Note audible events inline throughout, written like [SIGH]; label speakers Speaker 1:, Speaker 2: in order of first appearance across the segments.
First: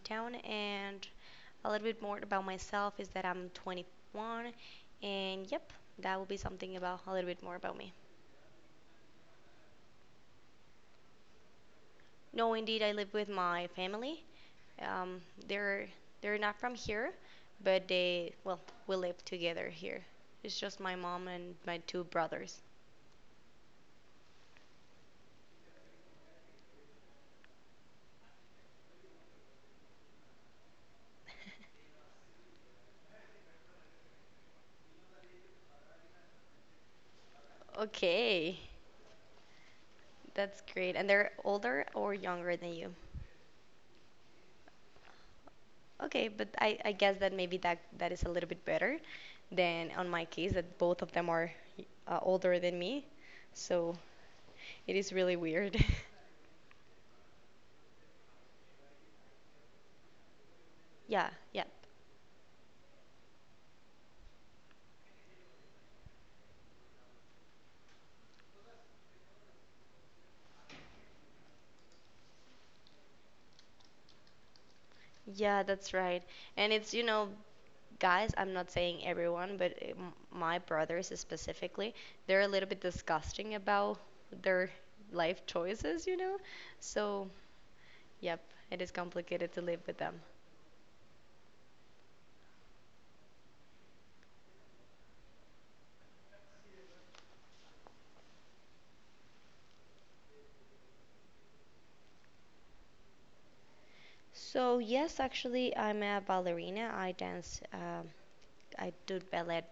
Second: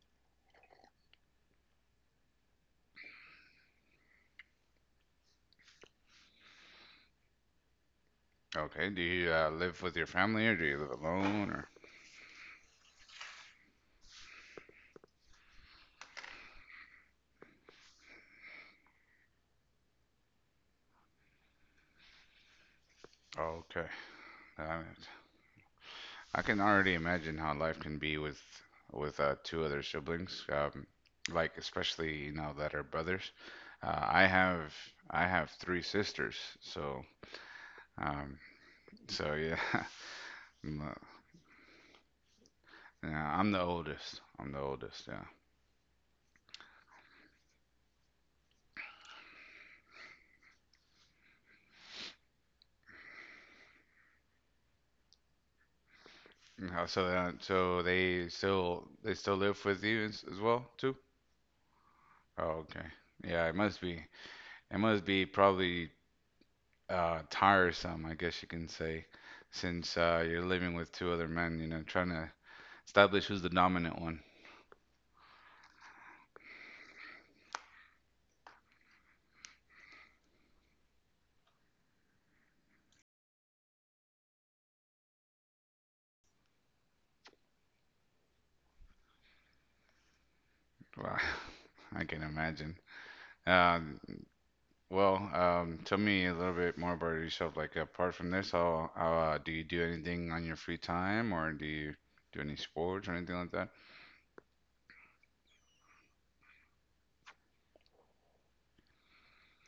Speaker 1: hometown, and a little bit more about myself is that I'm 21, and yep, that will be something about a little bit more about me.
Speaker 2: Okay. Do you live with your family, or do you live alone, or?
Speaker 1: No, indeed, I live with my family. Um, they're they're not from here, but they well, we live together here. It's just my mom and my two brothers.
Speaker 2: Okay. Uh, I can already imagine how life can be with two other siblings, like especially that are brothers. Uh, I have I have three sisters, so um,
Speaker 1: Okay.
Speaker 2: so yeah, [LAUGHS]
Speaker 1: That's
Speaker 2: I'm,
Speaker 1: great.
Speaker 2: uh,
Speaker 1: And they're older or younger than you?
Speaker 2: yeah, I'm the oldest. I'm the oldest. Yeah.
Speaker 1: Okay, but I guess that maybe that is a little bit better than on my case, that both of them are older than me. So it is really weird. [LAUGHS]
Speaker 2: No, so so they still live with you as well too?
Speaker 1: Yeah, yeah.
Speaker 2: Oh, okay. Yeah, it must be probably tiresome, I guess you can say, since you're living with two other men, you know, trying to establish who's the dominant one.
Speaker 1: Yeah, that's right. And it's, you know, guys, I'm not saying everyone, but my brothers specifically, they're a little bit disgusting about their life choices, you know? So, yep, it is complicated to live with them.
Speaker 2: Wow, [LAUGHS] I can imagine. Um, well, tell me a little bit more about yourself. Like apart from this, how do you do anything on your free time, or do you do any sports or anything like that?
Speaker 1: So yes, actually, I'm a ballerina. I dance. I do ballet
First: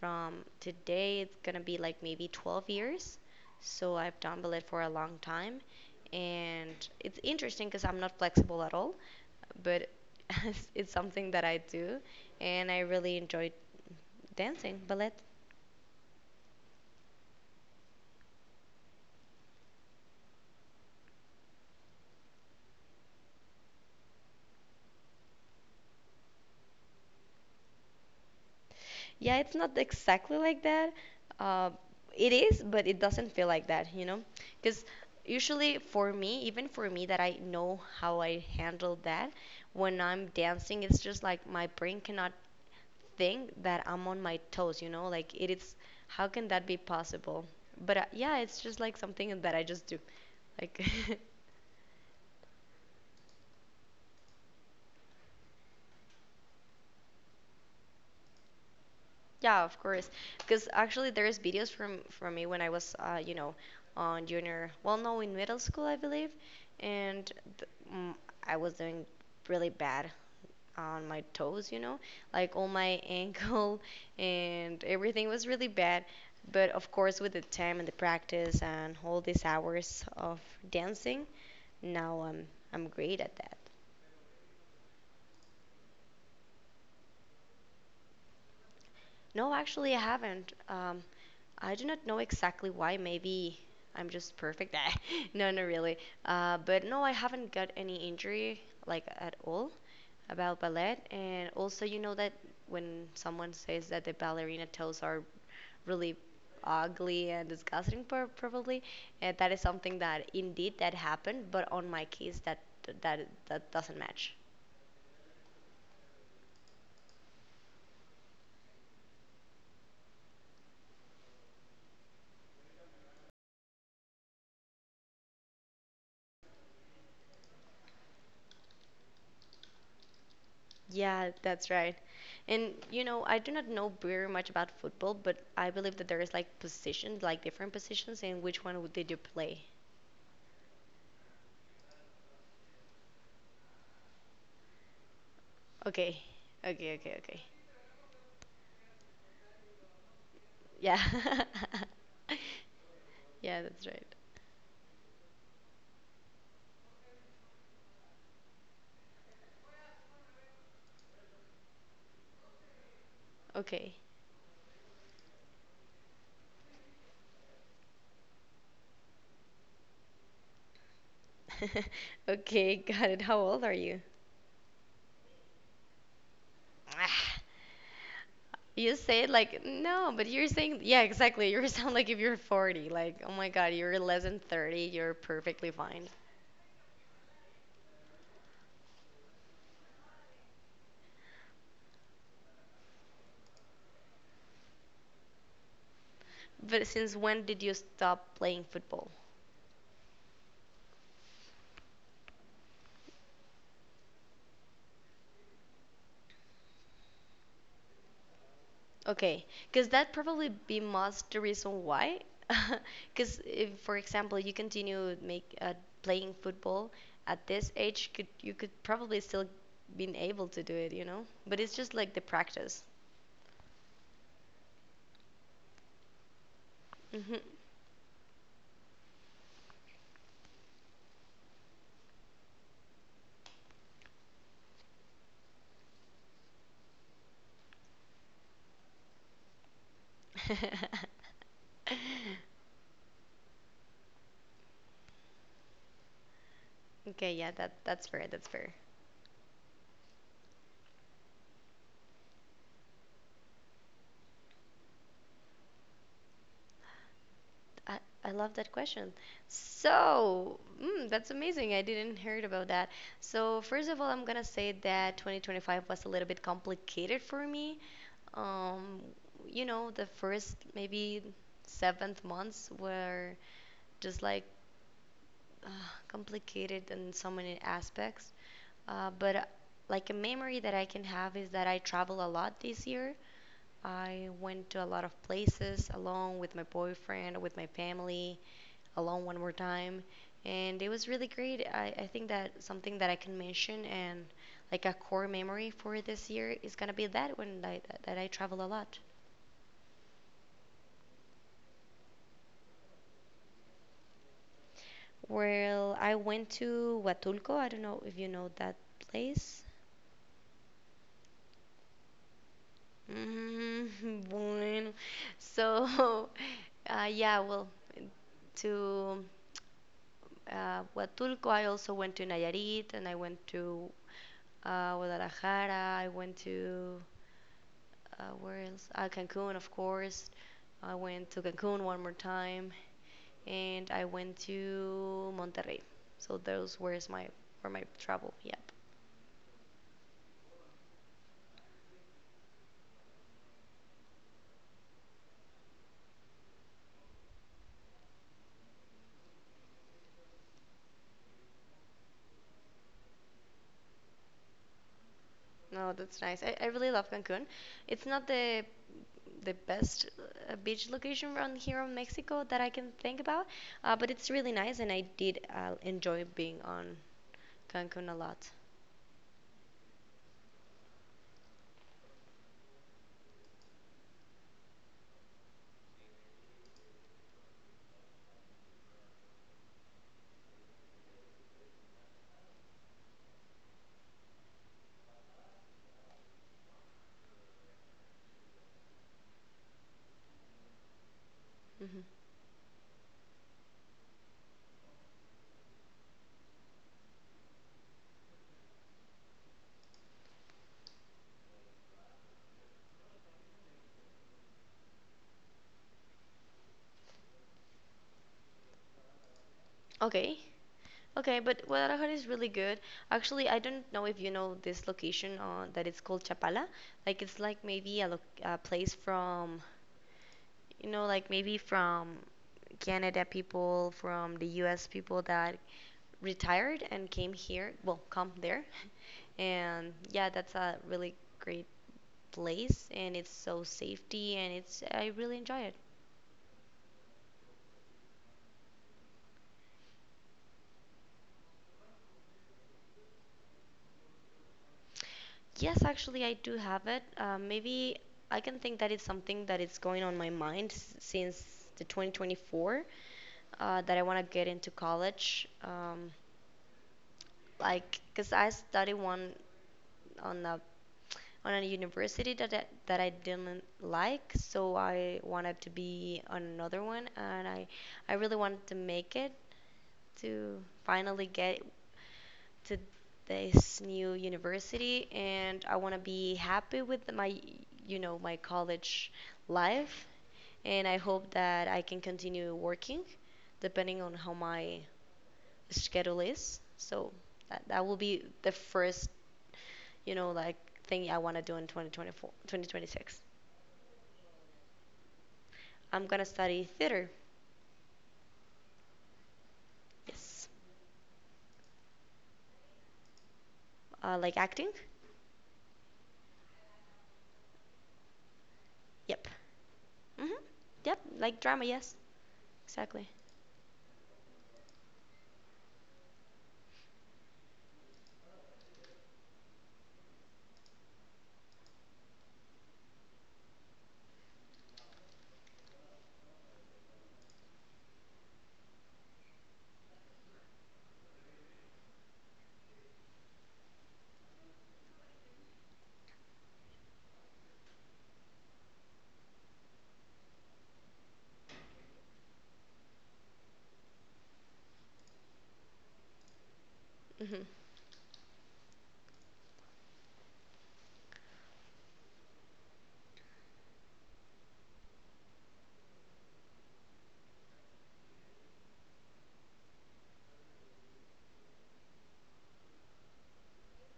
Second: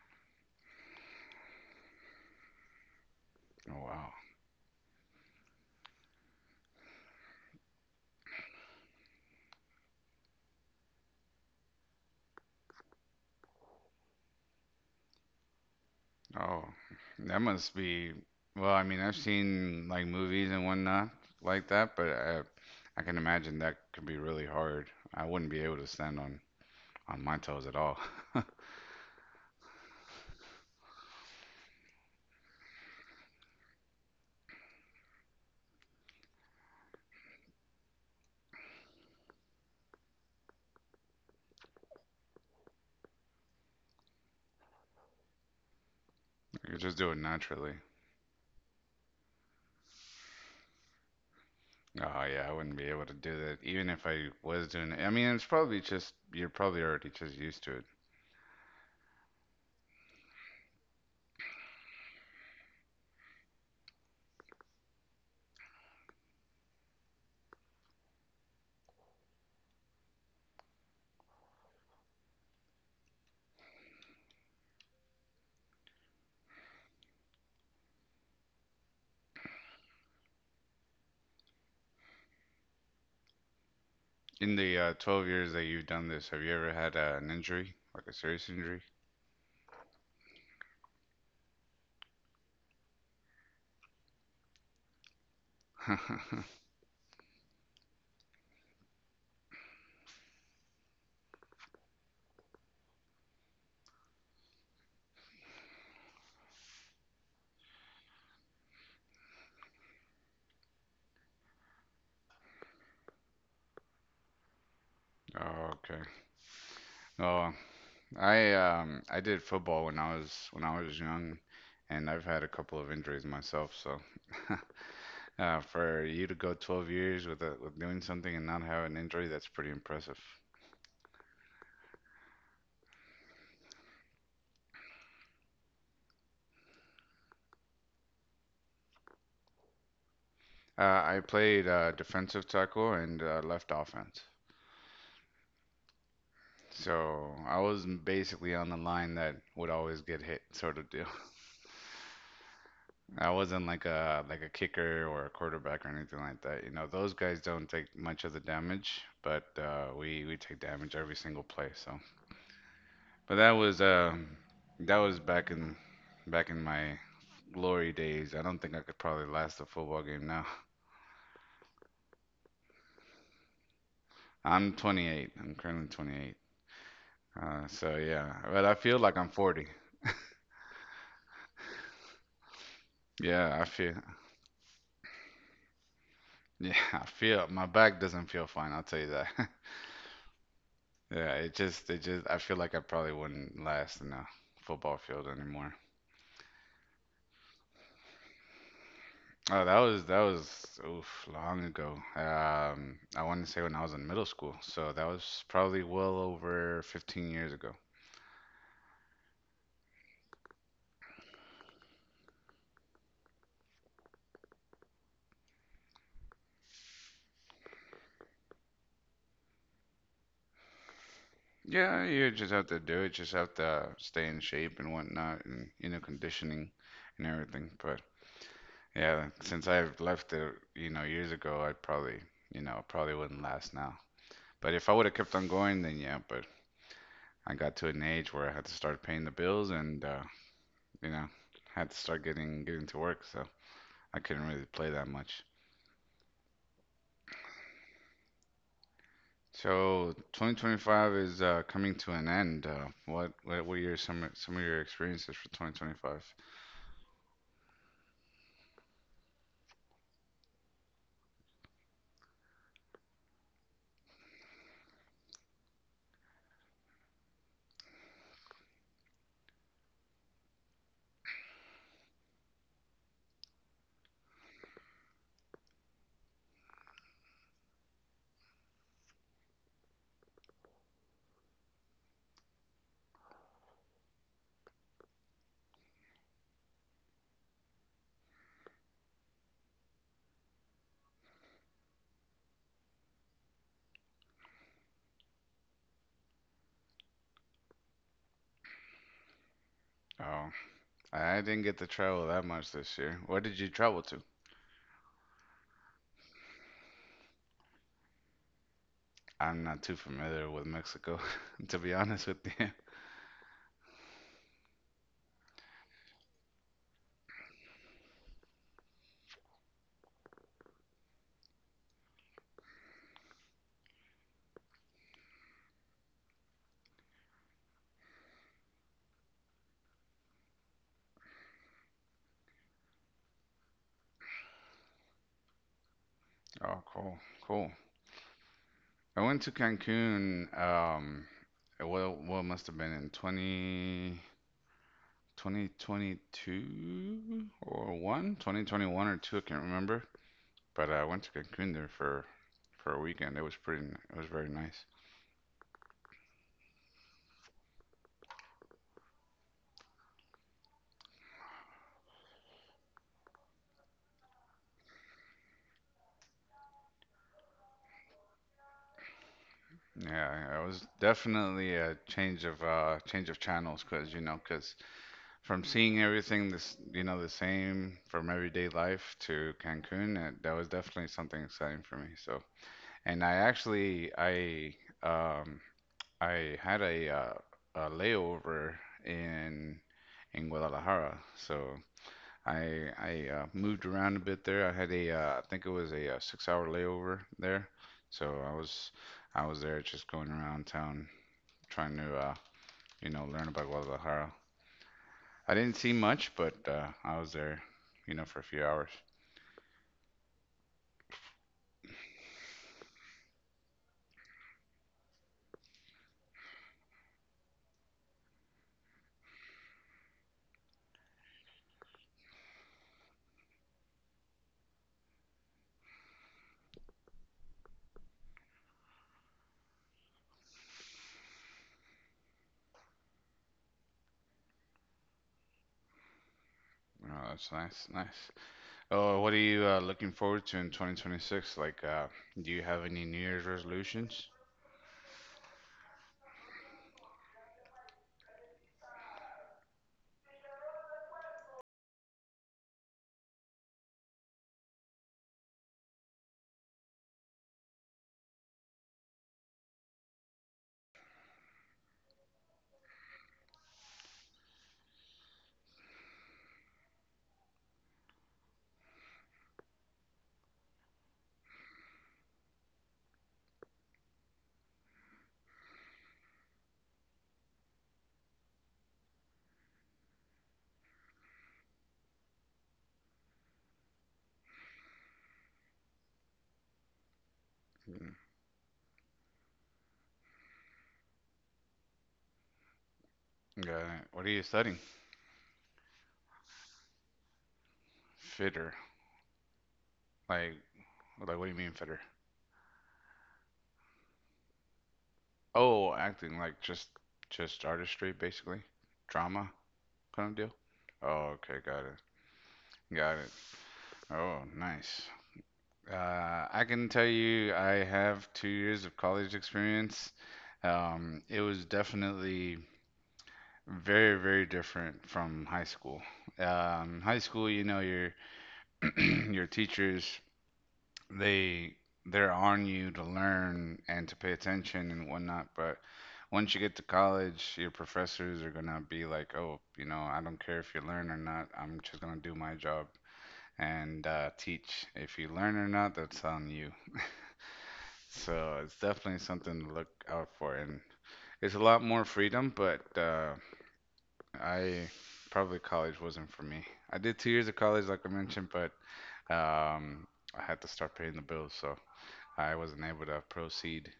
Speaker 1: from today. It's gonna be like maybe 12 years.
Speaker 2: Oh,
Speaker 1: So
Speaker 2: wow.
Speaker 1: I've done ballet for a long time, and it's interesting because I'm not flexible at all. But [LAUGHS] it's something that I do, and I really enjoy dancing ballet.
Speaker 2: Oh, that must be. Well, I mean, I've seen like movies and whatnot like that, but I can imagine that could be really hard. I wouldn't be able to stand on my toes at all. [LAUGHS] I
Speaker 1: Yeah, it's not exactly like that. Uh, it is, but it doesn't feel like that, you know? Because usually for me, even for me, that I know how I handle that, when I'm dancing, it's just like my brain cannot think that I'm on my toes, you know? Like, it is, how can that
Speaker 2: could
Speaker 1: be
Speaker 2: just do it
Speaker 1: possible?
Speaker 2: naturally.
Speaker 1: But yeah, it's just like something that I just do. Like, [LAUGHS]
Speaker 2: Oh yeah, I wouldn't be able to do that even if I was doing it. I mean, it's probably just you're probably already just used to it.
Speaker 1: Yeah, of course. Because actually, there's videos from me when I was, you know, on junior. Well, no, in middle school, I believe, and I was doing really bad on my toes. You know, like all my [LAUGHS] ankle and everything was really bad. But of course, with the time and the practice and all these hours of dancing, now I'm great at that.
Speaker 2: In the 12 years that you've done this, have you ever had an injury, like a serious injury?
Speaker 1: No, actually, I haven't. I do not know exactly why. Maybe I'm just perfect. [LAUGHS] No, no, not really.
Speaker 2: [LAUGHS]
Speaker 1: But no, I haven't got any injury like at all about ballet. And also, you know that when someone says that the ballerina toes are really ugly and disgusting, probably, and that is something that indeed that happened. But on my case, that that doesn't match.
Speaker 2: Oh, okay. No, I did football when I was young, and I've had a couple of injuries myself. So [LAUGHS] for you to go 12 years with doing something and not have an injury, that's pretty impressive.
Speaker 1: Yeah, that's right. And you know, I do not know very much about football, but I believe that there is like positions, like different positions, and which one did you play?
Speaker 2: I played defensive tackle and left offense.
Speaker 1: Okay, okay, okay,
Speaker 2: So
Speaker 1: okay.
Speaker 2: I was basically on the line that would always get hit, sort of
Speaker 1: Yeah,
Speaker 2: deal.
Speaker 1: [LAUGHS]
Speaker 2: [LAUGHS] I
Speaker 1: yeah,
Speaker 2: wasn't
Speaker 1: that's right.
Speaker 2: like a kicker or a quarterback or anything like that. You know, those guys don't take much of the damage, but we take damage every single play. So but
Speaker 1: Okay,
Speaker 2: that was back in my glory days. I don't think I could probably last a football game now.
Speaker 1: [LAUGHS] okay, got it. How old are you? [SIGHS]
Speaker 2: [LAUGHS] I'm 28. I'm currently 28.
Speaker 1: Ah,
Speaker 2: So yeah, but I
Speaker 1: you
Speaker 2: feel like
Speaker 1: say
Speaker 2: I'm
Speaker 1: it like
Speaker 2: 40.
Speaker 1: no, but you're saying yeah, exactly. You sound like if you're 40, like oh my
Speaker 2: Yeah, I
Speaker 1: God,
Speaker 2: feel.
Speaker 1: you're less than 30, you're perfectly fine.
Speaker 2: Yeah, [LAUGHS] I feel my back doesn't feel fine. I'll tell you that. [LAUGHS] Yeah, it just I feel like I probably wouldn't last in a football field anymore.
Speaker 1: But since when did you stop playing football?
Speaker 2: Oh, that was oof long ago. I want to say when I was in middle school, so that was probably well over 15 years ago.
Speaker 1: Okay, because that probably be most the reason why. [LAUGHS] Because if, for example, you continue make playing football at this age, could you could probably still been able to do it, you know? But it's just
Speaker 2: Yeah,
Speaker 1: like the
Speaker 2: you just have to
Speaker 1: practice.
Speaker 2: do it. Just have to stay in shape and whatnot, and you know, conditioning and
Speaker 1: Hmm. [LAUGHS]
Speaker 2: everything. But yeah, since I've left it, you know, years ago, I probably, you know, probably wouldn't last now. But if I would have kept on going, then yeah. But I got to an age where I had to start paying the bills, and you know, had to start getting to work, so I couldn't really play that much.
Speaker 1: Okay, yeah, that that's fair.
Speaker 2: So 2025 is coming to an end. What were your some of your experiences for 2025?
Speaker 1: I, I love that question. So, mm, that's amazing. I didn't heard about that. So, first of all, I'm gonna say that 2025 was a little bit complicated for me, um, you know, the first maybe seventh months were just like uh, complicated in so many aspects. But like a memory that I can have is that I travel a lot this year. I went to a lot of places alone with my boyfriend, with my family, alone one more time. And it was really great. I think that something that I can mention and like a core memory for this year is gonna be that one like, that I travel a lot.
Speaker 2: I didn't get to travel that much this year. Where did you travel to?
Speaker 1: Well, I went to Huatulco. I don't know if you know that
Speaker 2: I'm
Speaker 1: place.
Speaker 2: not too familiar with Mexico, [LAUGHS] to be honest with you.
Speaker 1: Mm, [LAUGHS] bueno. So, [LAUGHS] yeah, well, to Huatulco, I also went to Nayarit and I went to Guadalajara. I went to, where else? Cancun, of course. I went to Cancun one more time and I went to Monterrey. So
Speaker 2: Oh, cool,
Speaker 1: were
Speaker 2: cool.
Speaker 1: my travel, yeah.
Speaker 2: I went to Cancun, well, what must have been in 2022 or 1, 2021 or 2, I can't remember. But I went to Cancun there for a weekend. It was it was very nice.
Speaker 1: No, that's nice. I really love Cancun. It's not the best beach location around here in Mexico that I can think about, but it's really nice, and I did enjoy being on Cancun a lot.
Speaker 2: Yeah, it was definitely a change of channels, cause you know, 'cause from seeing everything this, you know, the same from everyday life to Cancun, that was definitely something exciting for me. So, and I actually um I had a layover in in Guadalajara. So,
Speaker 1: Hmm.
Speaker 2: I moved around a bit there. I had a I think it was a 6-hour layover there. So, I was there just going around town trying to you know, learn about Guadalajara. I didn't see much, but I was there, you know, for a few hours.
Speaker 1: Okay, okay, but Guadalajara is really good. Actually, I don't know if you know this location that it's called Chapala. Like it's like maybe a place from, you know, like maybe from Canada people, from the U.S. people that retired and came here. Well, come there, [LAUGHS] and yeah, that's a really great place, and it's so safety, and it's I really enjoy it.
Speaker 2: Oh, that's nice, nice. Oh, what are you looking forward to in 2026? Like, do you have any New Year's resolutions?
Speaker 1: Yes, actually, I do have it. Maybe I can think that it's something that is going on my mind since the 2024, that I want to get into college. Like because I studied one on a on a university that that I didn't like, so I wanted to be on another one, and I really wanted to make it, to finally get to this new university and I want to be happy with my, you know, my college life and I hope that I can continue working depending on how my schedule is, so that will
Speaker 2: Mm,
Speaker 1: be the first, you know, like thing I want to do in 2024 2026.
Speaker 2: yeah. What are you studying?
Speaker 1: I'm gonna study theater.
Speaker 2: Fitter.
Speaker 1: Yes,
Speaker 2: Like, like, what do you mean fitter?
Speaker 1: like acting.
Speaker 2: Oh, acting. Just artistry, basically.
Speaker 1: Yep.
Speaker 2: Drama kind of
Speaker 1: Hmm.
Speaker 2: deal.
Speaker 1: Yep,
Speaker 2: Oh,
Speaker 1: like
Speaker 2: okay,
Speaker 1: drama,
Speaker 2: got
Speaker 1: yes.
Speaker 2: it,
Speaker 1: Exactly.
Speaker 2: got it. Oh, nice. I can tell you, I have 2 years of college experience. It was definitely very, very different from high school. High school, you know, your [CLEARS THROAT] your teachers, they they're on you to learn and to pay attention and whatnot. But once you get to college, your professors are gonna be like, oh, you know, I don't care if you learn or not. I'm just gonna do my job and teach. If you learn or not, that's on you.
Speaker 1: Hmm.
Speaker 2: So it's definitely something to look out for, and it's a lot more freedom. But I probably college wasn't for me. I did 2 years of college, like I mentioned, but um, I had to start paying the bills, so I wasn't able to proceed.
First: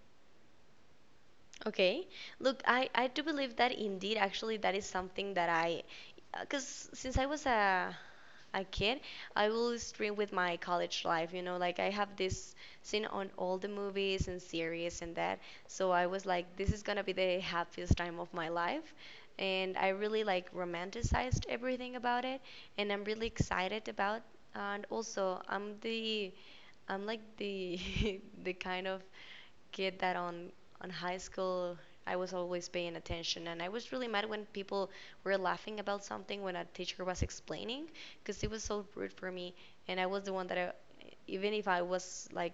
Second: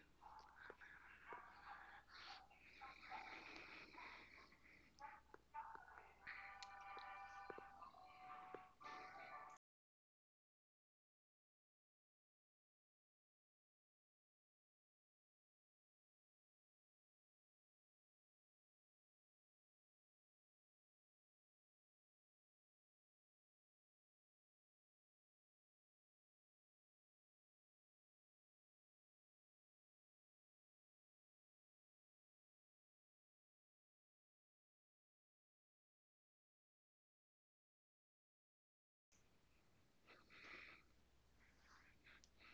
Speaker 1: Okay. Look, I do believe that indeed, actually, that is something that I, because since I was a kid, I will stream with my college life, you know, like I have this seen on all the movies and series and that. So I was like, this is gonna be the happiest time of my life. And I really like romanticized everything about it. And I'm really excited about, and also I'm like the, [LAUGHS] the kind of kid that on high school I was always paying attention and I was really mad when people were laughing about something when a teacher was explaining because it was so rude for me and I was the one that even if I was like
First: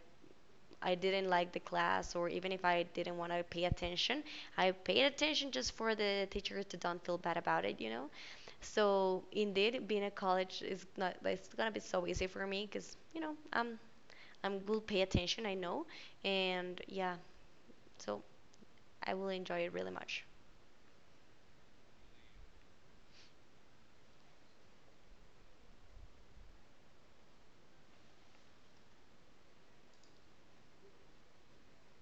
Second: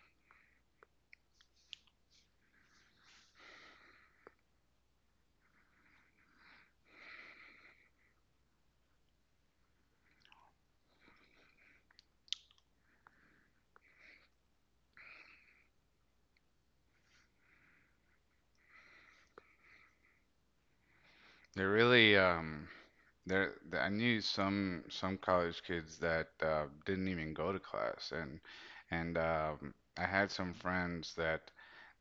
Speaker 1: I didn't like the class or even if I didn't want to pay attention, I paid attention just for the teacher to don't feel bad about it, you know? So indeed, being a college is not. It's gonna be so easy for me because you know I'm will pay attention. I know, and yeah. So I will enjoy it really much.
Speaker 2: They're really There, th- I knew some college kids that didn't even go to class, and I had some friends that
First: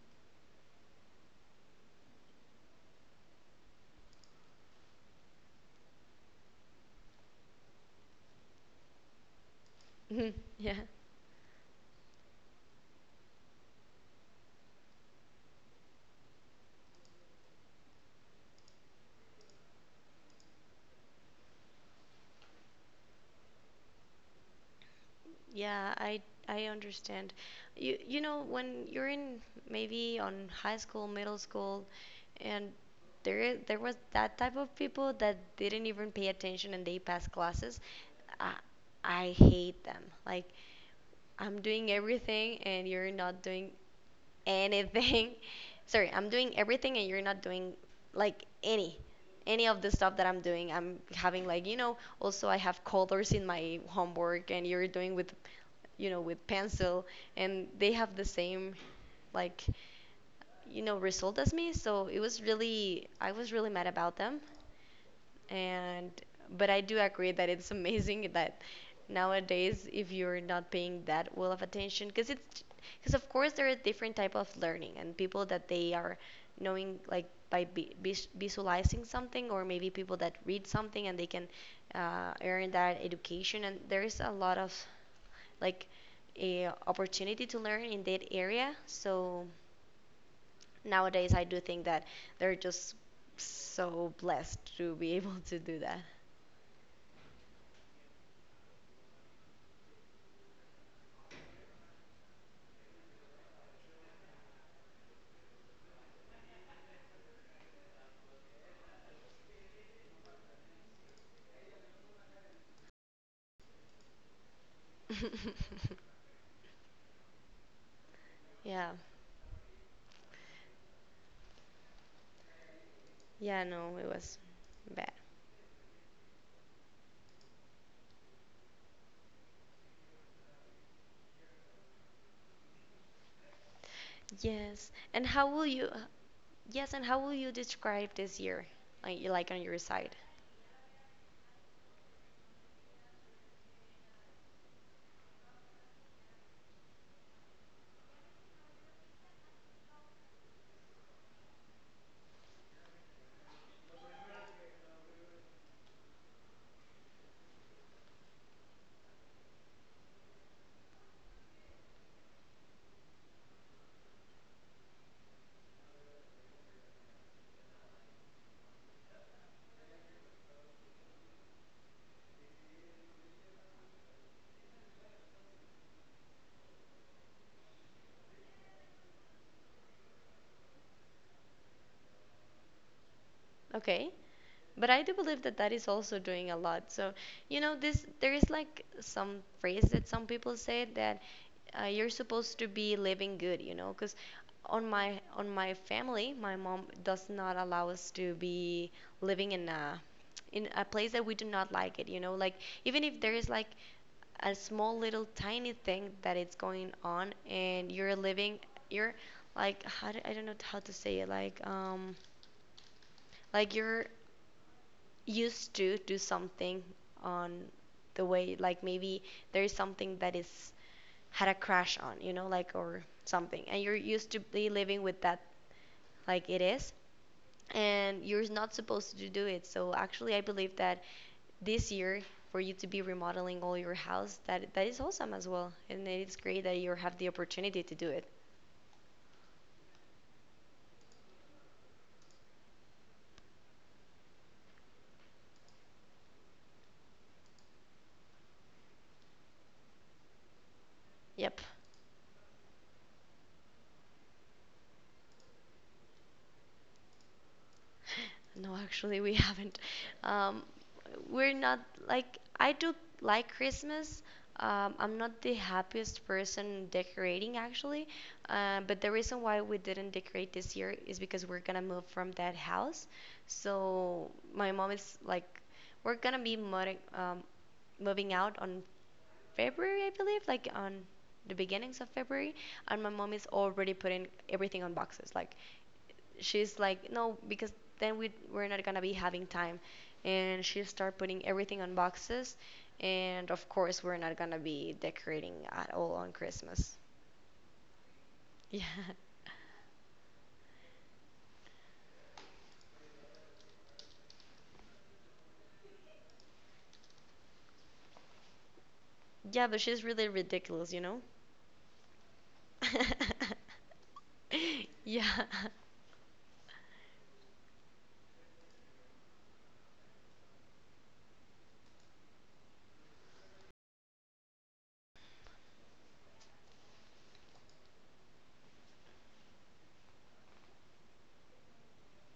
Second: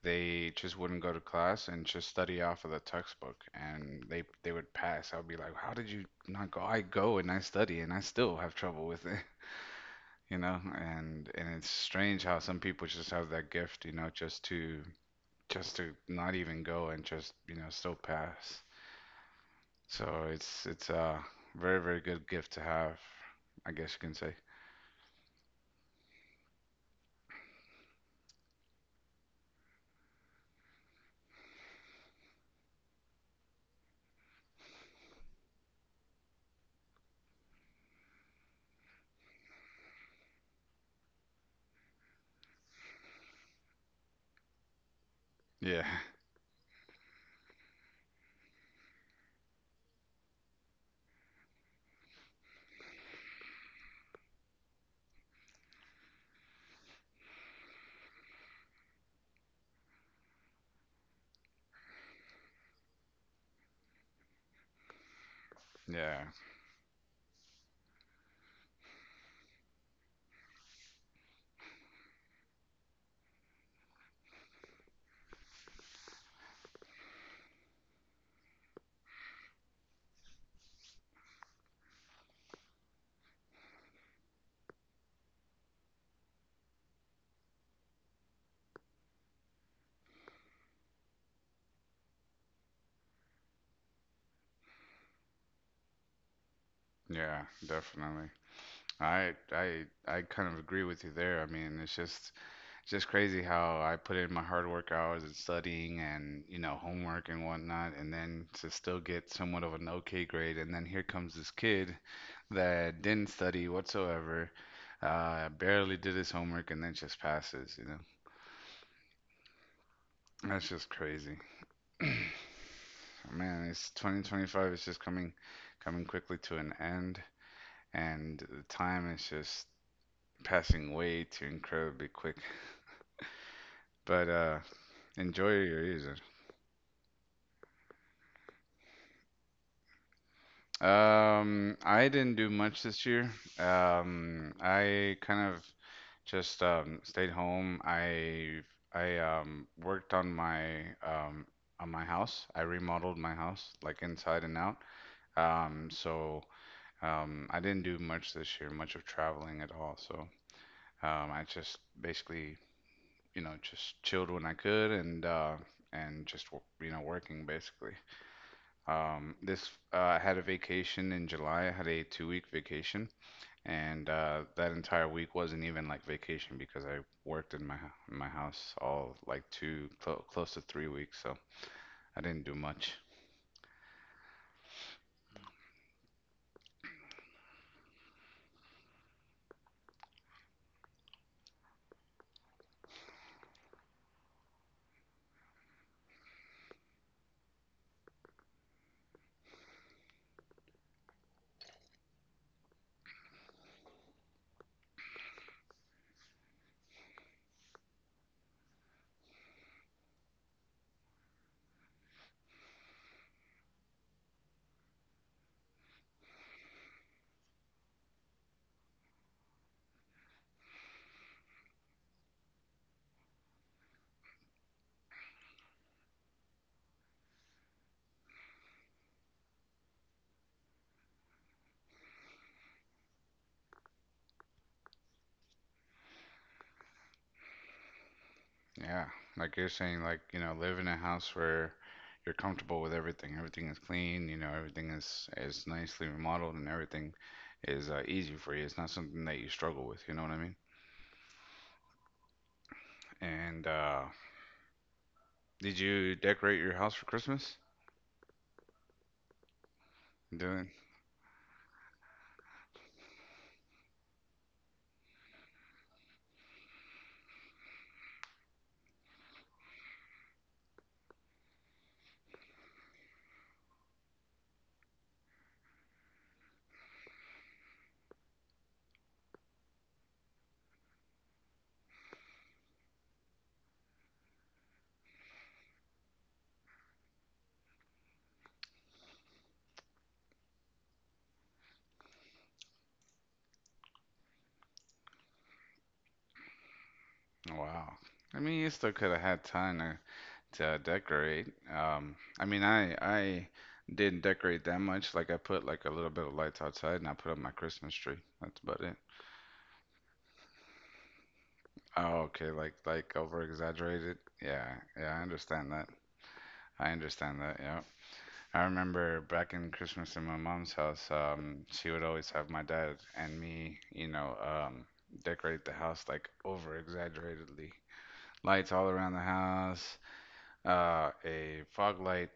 Speaker 2: they just wouldn't go to class and just study off of the textbook, and they would pass. I'd be like, "How did you not go? I go and I study, and I still have trouble with it," [LAUGHS]
Speaker 1: [LAUGHS]
Speaker 2: you know.
Speaker 1: Yeah.
Speaker 2: And it's strange how some people just have that gift, you know, just to not even go and just you know still pass. So it's a very good gift to have, I guess you can say.
Speaker 1: Yeah, I understand. You know when you're in maybe on high school, middle school, and there was that type of people that didn't even pay attention and they passed classes. I I hate them. Like I'm doing everything and you're not doing anything.
Speaker 2: Yeah,
Speaker 1: [LAUGHS] Sorry, I'm doing everything and you're not doing like any of the stuff that I'm doing. I'm having like, you know, also I have colors in my homework and you're doing with, you know, with pencil and they have the same like, you know, result as me. So it was really I was really mad about them
Speaker 2: [LAUGHS]
Speaker 1: and
Speaker 2: yeah,
Speaker 1: but I do agree that it's amazing that nowadays if you're not paying that well of attention because it's because of course there are different type of learning and people that they are knowing like by visualizing something or maybe people that read something and they can earn that education and there is a lot of like a opportunity to learn in that area so nowadays I do think that they're just so blessed to be [LAUGHS] able to do that.
Speaker 2: yeah, definitely. I kind of agree with you there. I mean, it's just crazy how I put in my hard work hours and studying and you know homework and whatnot, and then to still get somewhat of an okay grade, and then here comes this kid that didn't study whatsoever,
Speaker 1: [LAUGHS]
Speaker 2: barely did his homework, and then just passes. You know,
Speaker 1: Yeah,
Speaker 2: that's just crazy. [CLEARS THROAT] Man,
Speaker 1: yeah,
Speaker 2: it's
Speaker 1: no, it was
Speaker 2: 2025 is just
Speaker 1: bad.
Speaker 2: coming quickly to an end, and the time is just passing way too incredibly quick. But
Speaker 1: Yes, and how
Speaker 2: enjoy
Speaker 1: will
Speaker 2: your
Speaker 1: you?
Speaker 2: year.
Speaker 1: Yes, and how will you describe this year, like on your side?
Speaker 2: I didn't do much this year. I kind of just stayed home. I worked on my house. I remodeled my house like inside and out. Um, so I didn't do much this year, much of traveling at all. So I just basically, you know, just chilled when I could and just you know working basically. This I had a vacation in July. I had a 2-week vacation, and that entire week wasn't even like vacation because I worked in in my house all like two clo close to 3 weeks. So I didn't do much.
Speaker 1: Okay. But I do believe that that is also doing a lot. So, you know, this there is like some phrase that some people say that you're supposed to be living good, you know, because on my family, my mom does not allow us to be living in a place that we do not like it, you know, like even if there is like a small little tiny thing that it's going on and you're living you're like how do, I don't know how to say it like, like you're used to do something on the way like maybe there's something that is had a crash on you know like or something and you're used to be living with that like it is and you're not supposed to do it. So actually I believe that this year for you to be remodeling all your house, that that is awesome as well, and it's great that you have the opportunity to do it.
Speaker 2: Yeah, like you're saying, like, you know, live in a house where you're comfortable with everything. Everything is clean, you know, everything is nicely remodeled and everything is easy for you. It's not something that you struggle with, you know what I mean?
Speaker 1: Yep.
Speaker 2: And did you decorate your house for Christmas?
Speaker 1: No, actually, we [LAUGHS] haven't. Um,
Speaker 2: Doing?
Speaker 1: we're not like I do like Christmas. I'm not the happiest person decorating actually, but the reason why we didn't decorate this year is because we're gonna move from that house. So my mom is like, we're gonna be moving, moving out on February, I believe, like on the beginnings of February, and my mom is already putting everything on boxes. Like she's like, no, because then we're not gonna be having time, and she start putting everything on boxes, and of course we're not gonna be decorating at all on Christmas.
Speaker 2: Wow. I mean, you still could
Speaker 1: Yeah,
Speaker 2: have had time to decorate. I mean, I didn't decorate that much. Like I put like a little bit of lights outside and I put up my Christmas tree. That's about it.
Speaker 1: [LAUGHS] yeah, but she's really ridiculous, you know.
Speaker 2: Oh, okay, like over exaggerated. Yeah,
Speaker 1: [LAUGHS]
Speaker 2: yeah, I
Speaker 1: Yeah.
Speaker 2: understand that. I understand that. Yeah, I remember back in Christmas in my mom's house, she would always have my dad and me, you know, decorate the house like over exaggeratedly. Lights all around the house, a fog light,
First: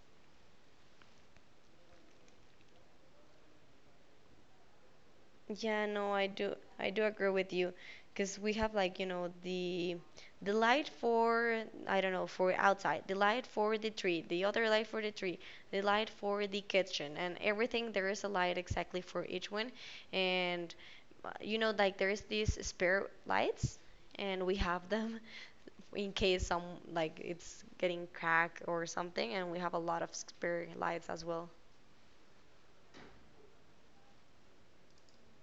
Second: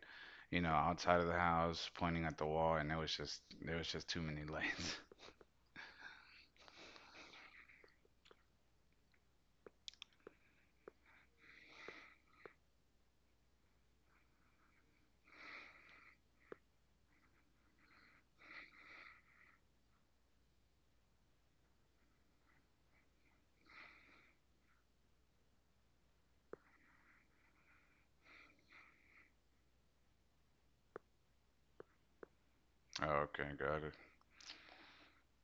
Speaker 2: you know, outside of the house, pointing at the wall, and it was just there was just too many lights. [LAUGHS]
Speaker 1: Yeah, no, I do agree with you because we have like, you know, the light for I don't know, for outside, the light for the tree, the other light for the tree, the light for the kitchen, and everything there is a light exactly for each one, and you know like there's these spare lights and we have them [LAUGHS] in case some like it's getting cracked or something, and we have a lot of spare lights as well.
Speaker 2: Oh, okay, got it.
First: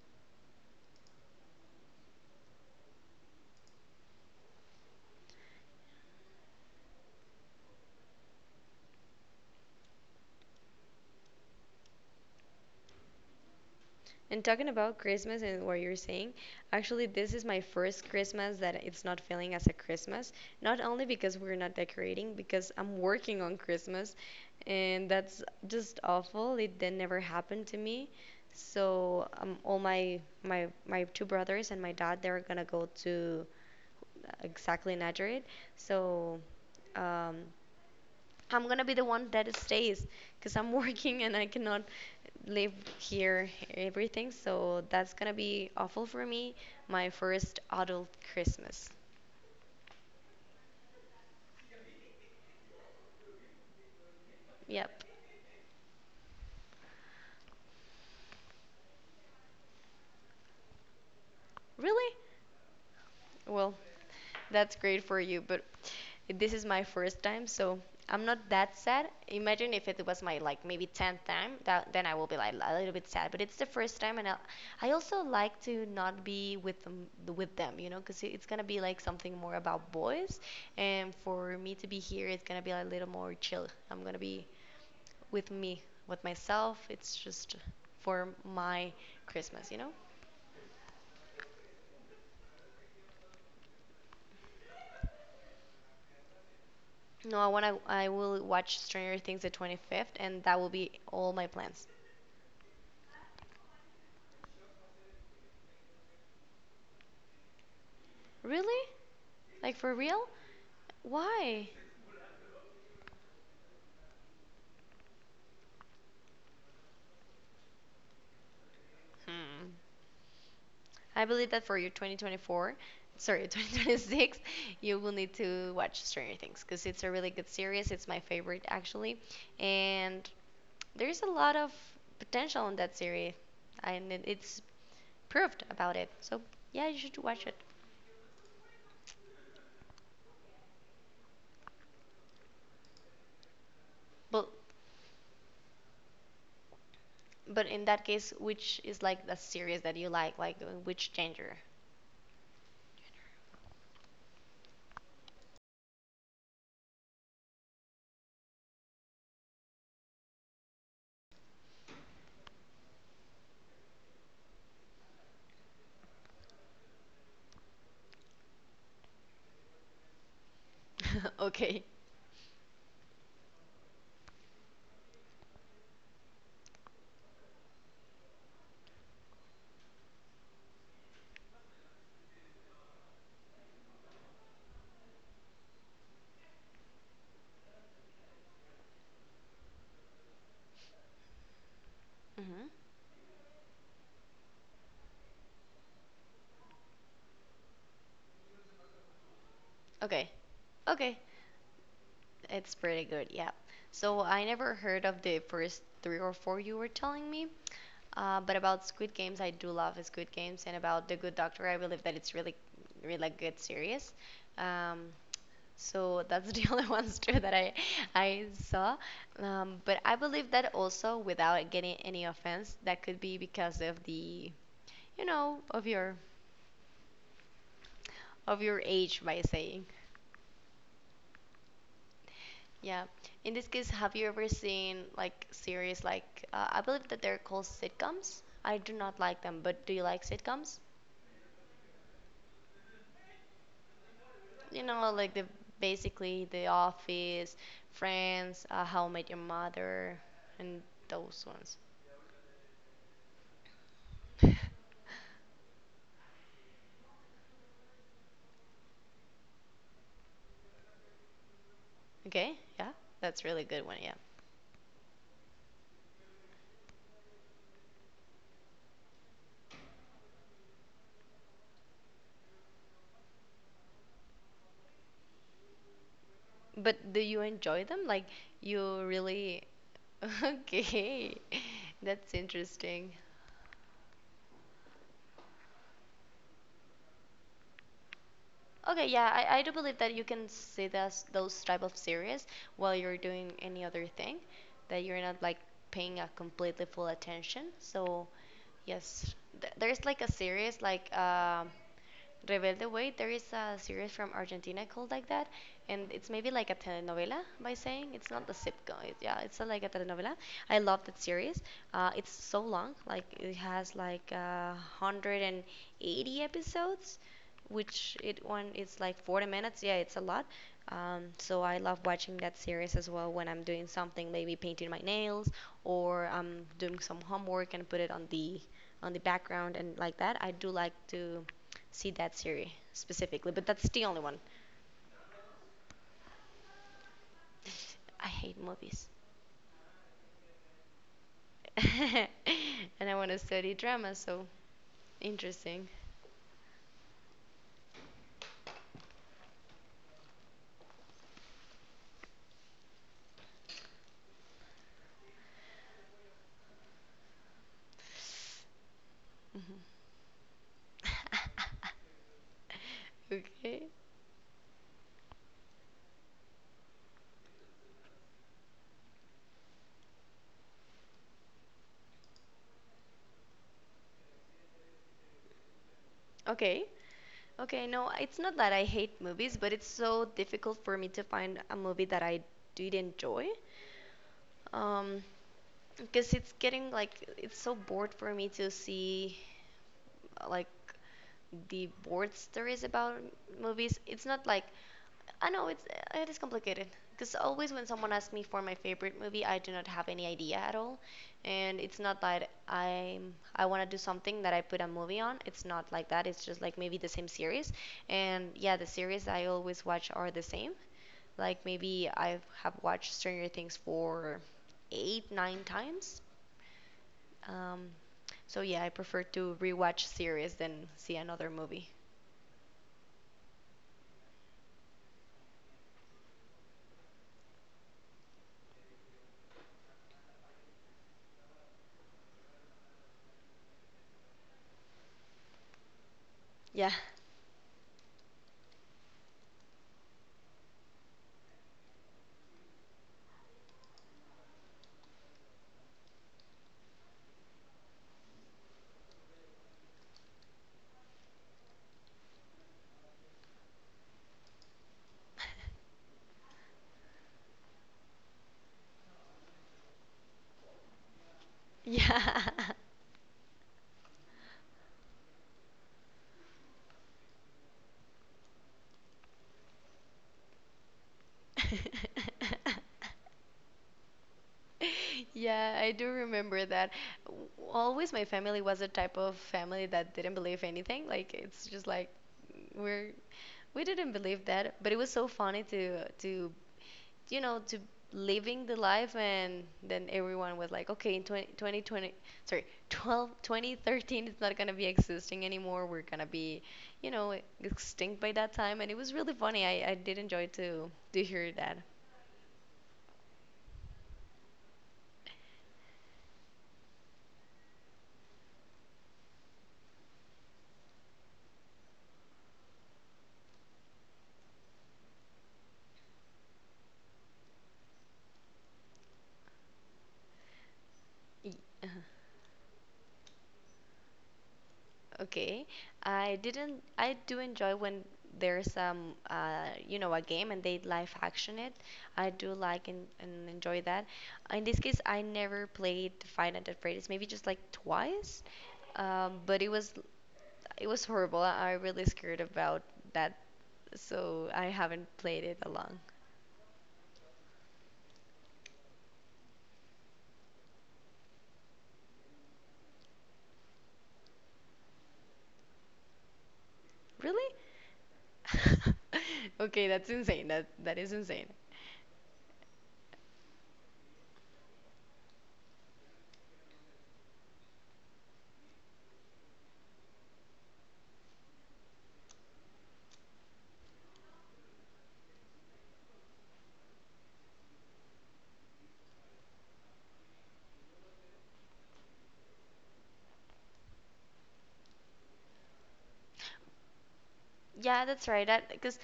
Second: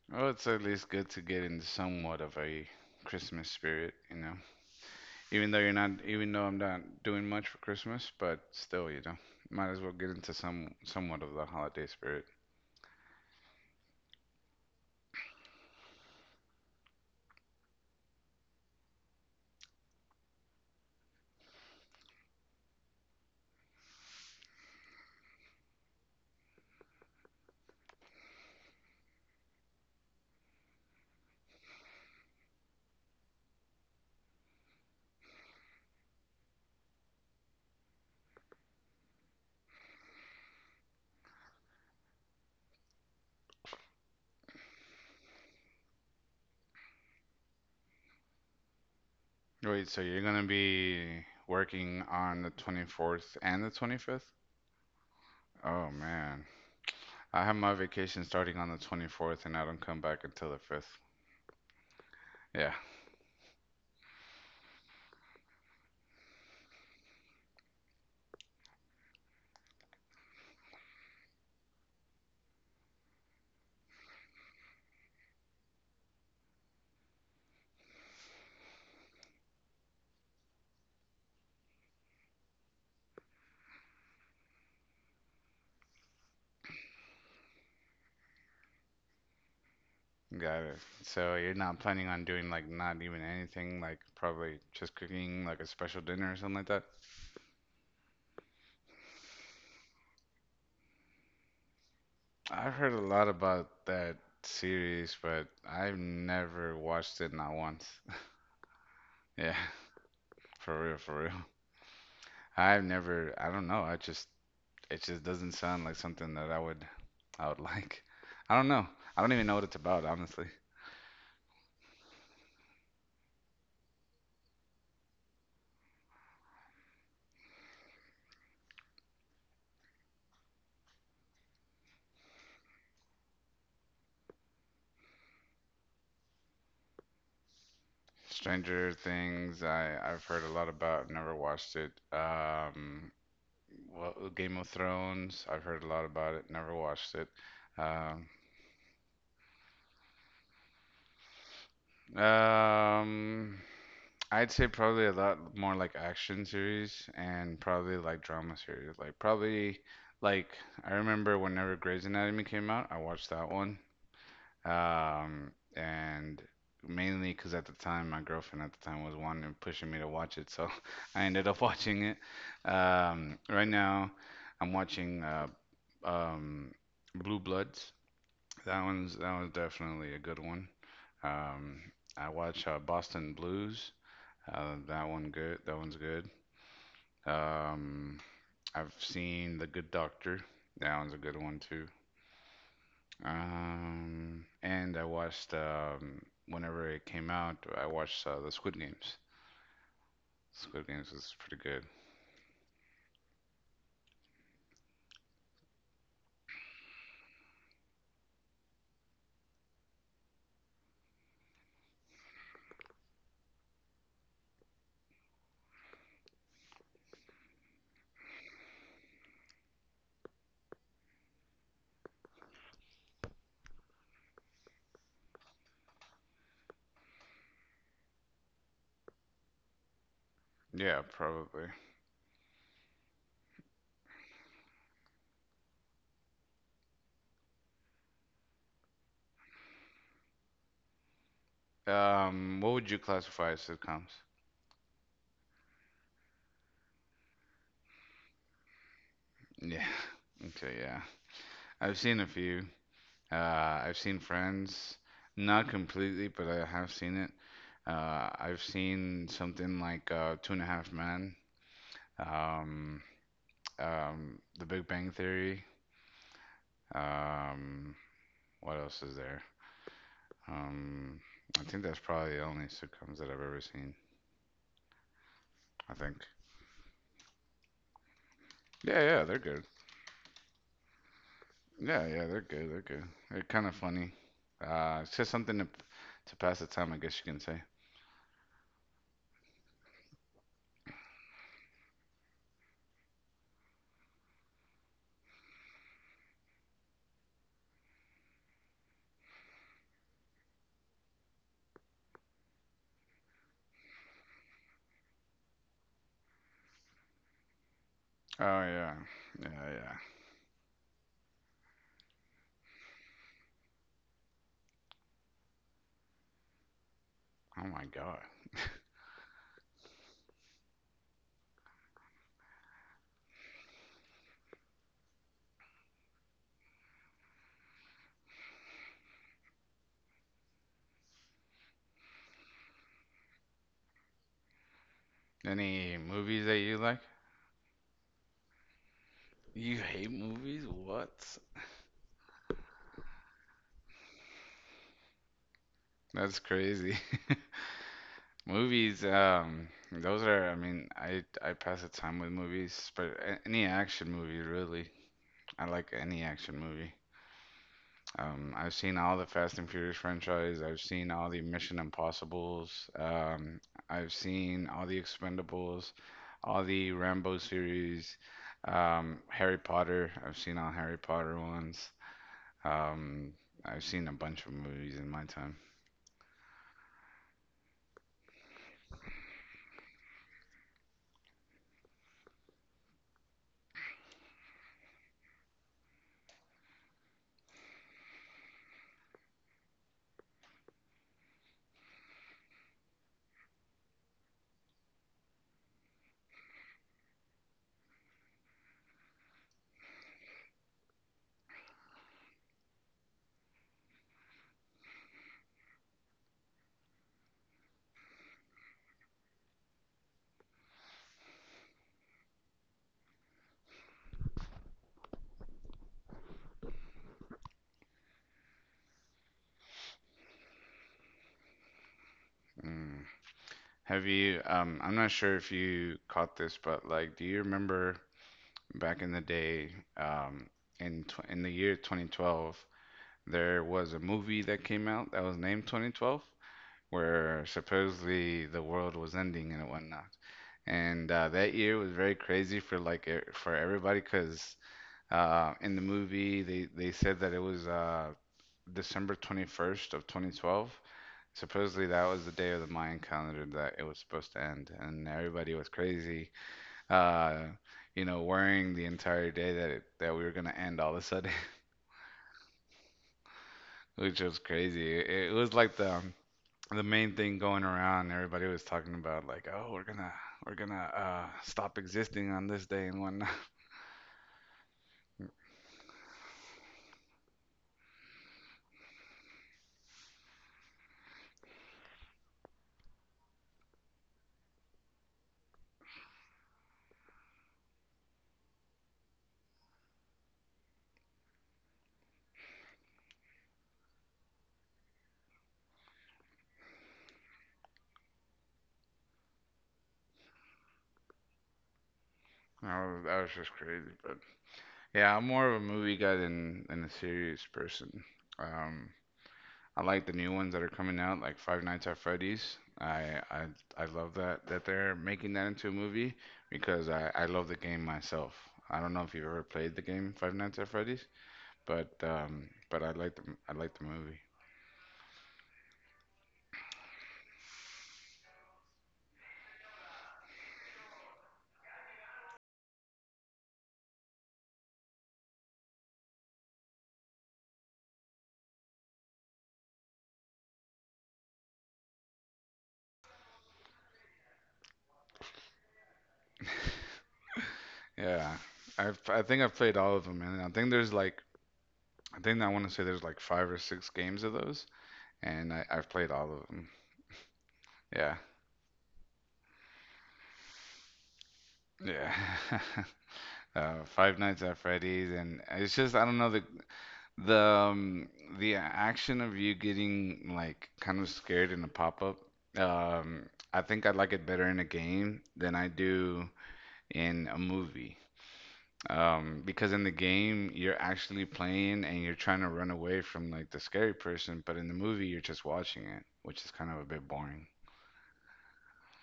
Speaker 2: Well, it's at least good to get in somewhat of a Christmas spirit, you know. Even though you're not, even though I'm not doing much for Christmas, but still, you know, might as well get into somewhat of the holiday spirit.
Speaker 1: And talking about Christmas and what you're saying, actually, this is my first Christmas that it's not feeling as a Christmas. Not only because we're not decorating, because I'm working on Christmas, and that's just awful. It that never happened to me. So all my two brothers and my dad, they're gonna go to exactly Najarit. So um, I'm gonna be the one that stays because I'm [LAUGHS] working and I cannot live here everything. So that's gonna be awful for me. My first adult Christmas.
Speaker 2: Wait, so you're gonna be working on the 24th and the 25th?
Speaker 1: Yep.
Speaker 2: Oh man, I have my vacation starting on the 24th, and I don't come back until the 5th.
Speaker 1: Really?
Speaker 2: Yeah,
Speaker 1: Well, that's great for you, but this is my first time, so I'm not that sad. Imagine if it was my like maybe 10th time, that then I will be like a little bit sad, but it's the first time and I also like to not be with them, you know, because it's gonna be like something more about boys, and for me to be here, it's gonna be a little more chill. I'm gonna be with me, with myself. It's just for my Christmas, you know?
Speaker 2: got it. So you're not planning on doing like not even anything, like probably just cooking like a special dinner or something like that?
Speaker 1: No, I wanna. I will watch Stranger Things the 25th, and that will be all my plans.
Speaker 2: I've heard a lot about that series, but I've never watched it not once. [LAUGHS]
Speaker 1: Really?
Speaker 2: Yeah,
Speaker 1: Like for real?
Speaker 2: for real, for real.
Speaker 1: Why?
Speaker 2: I've never, I don't know, I just it just doesn't sound like something that I would [LAUGHS] like. I don't know. I don't even know what
Speaker 1: Hmm.
Speaker 2: it's about, honestly.
Speaker 1: I believe that for your 2024, sorry, [LAUGHS] 2026, you will need to watch Stranger Things because it's a really good series. It's my favorite actually, and there's a lot of potential in that series, and it's proved about it. So yeah, you should watch it.
Speaker 2: Stranger Things, I've heard a lot about, never watched it. Well,
Speaker 1: But
Speaker 2: Game of Thrones, I've heard a lot about it, never watched it.
Speaker 1: But in that
Speaker 2: Um,
Speaker 1: case, which is like the series that you like which genre?
Speaker 2: um, I'd say probably a lot more like action series and probably like drama series. Like I remember whenever Grey's Anatomy came out, I watched that one. And mainly because at the time my girlfriend at the time was wanting and pushing me to watch it, so [LAUGHS] I
Speaker 1: [LAUGHS]
Speaker 2: ended up [LAUGHS]
Speaker 1: Okay.
Speaker 2: watching it. Right now I'm watching um, Blue Bloods. That one's definitely a good one. Um, I watch Boston Blues. That one good. That one's good. Um, I've seen The Good Doctor. That one's a good one too.
Speaker 1: Hmm.
Speaker 2: And I watched whenever it came out. I watched the Squid Games.
Speaker 1: Okay.
Speaker 2: Squid Games
Speaker 1: Okay.
Speaker 2: was pretty good.
Speaker 1: It's pretty good, yeah. So I never heard of the first three or four you were telling me. But about Squid Games, I do love Squid Games, and about The Good Doctor, I believe that it's really, really good series. Um, so that's the [LAUGHS] only ones too that I saw. But I believe that also, without getting any offense, that could be because of the, you know, of your age, by saying.
Speaker 2: Yeah, probably.
Speaker 1: Yeah. In this case, have you ever seen like series like I believe that they're called sitcoms? I do not like them, but do you like sitcoms?
Speaker 2: What would you classify as sitcoms?
Speaker 1: You know, like the basically The Office, Friends, How I Met Your
Speaker 2: Yeah. [LAUGHS]
Speaker 1: Mother,
Speaker 2: Okay.
Speaker 1: and
Speaker 2: Yeah.
Speaker 1: those ones.
Speaker 2: I've seen a few. Uh, I've seen
Speaker 1: [LAUGHS]
Speaker 2: Friends. Not completely, but I have seen it. I've seen something like Two and a Half Men.
Speaker 1: Okay, yeah,
Speaker 2: um,
Speaker 1: that's really good one. Yeah,
Speaker 2: The Big Bang Theory. Um, what else is there? Um, I think that's probably the only sitcoms that I've ever seen. I think.
Speaker 1: but do you enjoy them? Like
Speaker 2: Yeah,
Speaker 1: you
Speaker 2: yeah, they're
Speaker 1: really?
Speaker 2: good.
Speaker 1: [LAUGHS] Okay,
Speaker 2: Yeah, yeah,
Speaker 1: that's
Speaker 2: they're good. They're good.
Speaker 1: interesting.
Speaker 2: They're kind of funny. It's just something to pass the time, I guess you can say.
Speaker 1: Okay, yeah, I do believe that you can see those type of series while you're doing any other thing, that you're not like paying a completely full attention. So, yes, th there's like a series like Rebelde Way. There is a series from Argentina called like that, and it's maybe like a telenovela by saying it's not
Speaker 2: Oh
Speaker 1: the
Speaker 2: yeah,
Speaker 1: sitcom. It, yeah, it's a,
Speaker 2: yeah,
Speaker 1: like a
Speaker 2: yeah.
Speaker 1: telenovela. I love that series. It's so long, like it has like 180 episodes,
Speaker 2: Oh my
Speaker 1: which
Speaker 2: God.
Speaker 1: it one it's like 40 minutes. Yeah, it's a lot. So I love watching that series as well when I'm doing something, maybe painting my nails or I'm doing some homework and put it on the background and like that. I do like to see that series specifically, but that's the only one.
Speaker 2: Any movies that you like?
Speaker 1: I hate movies.
Speaker 2: You hate movies? What?
Speaker 1: [LAUGHS] And I want to study drama, so interesting.
Speaker 2: That's crazy. [LAUGHS] Movies, those are, I mean, I pass the time with movies, but any action movie really. I like any action movie. I've seen all the Fast and Furious franchise. I've seen all the Mission
Speaker 1: [LAUGHS]
Speaker 2: Impossibles.
Speaker 1: Okay.
Speaker 2: I've seen all the Expendables, all the Rambo series, Harry Potter. I've seen all Harry Potter ones. Um, I've seen a bunch of movies in my time.
Speaker 1: Okay. Okay, no, it's not that I hate movies, but it's so difficult for me to find a movie that I did enjoy um because it's getting like it's so bored for me to see like the board stories about movies. It's not like I know it's it is complicated because always when someone asks me for my favorite movie, I do not have any idea at all, and it's not that I want to do something that I put a movie on. It's not like that. It's just like maybe the same series, and yeah, the series I always watch are the same, like maybe I have watched Stranger Things for eight, nine times. Um, so yeah, I prefer to rewatch series than see another movie.
Speaker 2: Mm. Have you, I'm not sure if you caught this, but like, do you remember back in the day, um, in the year 2012, there was a movie that came out that was named 2012,
Speaker 1: Yeah.
Speaker 2: where supposedly the world was ending and whatnot. And that year was very crazy for like for everybody, 'cause in the movie they said that it was December 21st of 2012. Supposedly that was the day of the Mayan calendar that it was supposed to end, and everybody was crazy, uh, you know, worrying the entire day that it, that we were gonna end all of a sudden,
Speaker 1: Yeah.
Speaker 2: [LAUGHS] which was crazy. It was like the main thing going around. Everybody was talking about like, oh, we're gonna stop existing
Speaker 1: [LAUGHS]
Speaker 2: on this day and whatnot. [LAUGHS]
Speaker 1: Yeah, I do remember that. W- Always my family was a type of family that didn't believe anything. Like it's just like we're we didn't believe that, but it was so funny to you know, to living the life and then everyone was like, okay, in 2020, sorry, 2013 is not going to be existing anymore. We're going to be, you know, extinct by that time. And it was really funny. I did enjoy to hear that.
Speaker 2: That was just crazy. But yeah, I'm more of a movie guy than a serious person. Um, I like the new ones that are coming out, like Five Nights at Freddy's. I love that that they're making that into a movie because I love the game myself. I don't know if you've ever played the game Five Nights at Freddy's,
Speaker 1: [LAUGHS]
Speaker 2: but I like the movie.
Speaker 1: Okay. I didn't I do enjoy when there's you know a game and they live action it. I do like and enjoy that. In this case, I never played Five Nights at Freddy's, maybe just like twice. But it was horrible. I really scared about that, so I haven't played it along.
Speaker 2: Yeah, I've I think I've played all of them, and I think there's like I think I want to say there's like five or six games of those, and I've played all of them.
Speaker 1: Really?
Speaker 2: Yeah.
Speaker 1: [LAUGHS] Okay, that's insane. That that is insane.
Speaker 2: Yeah. [LAUGHS] Five Nights at Freddy's and it's just I don't know The um, the action of you getting like kind of scared in a pop up, um, I think I like it better in a game than I do in a movie. Because in the game you're actually playing and you're trying to run away from like the scary person, but in the movie you're just watching it, which is kind of a bit boring.
Speaker 1: Yeah, that's right. That because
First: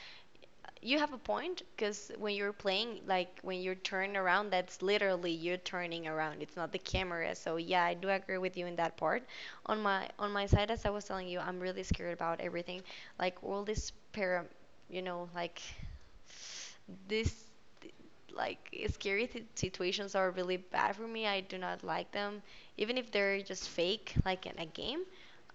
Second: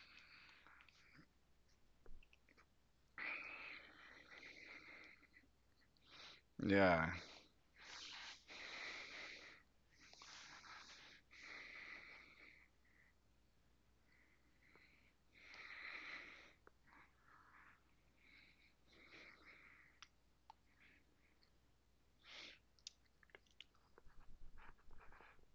Speaker 1: you have a point. Because when you're playing, like when you turn around, that's literally you turning around. It's not the
Speaker 2: Yeah.
Speaker 1: camera. So yeah, I do agree with you in that part. On my side, as I was telling you, I'm really scared about everything. Like all this para, you know, like this like situations are really bad for me. I do not like them, even if they're just fake, like in a game.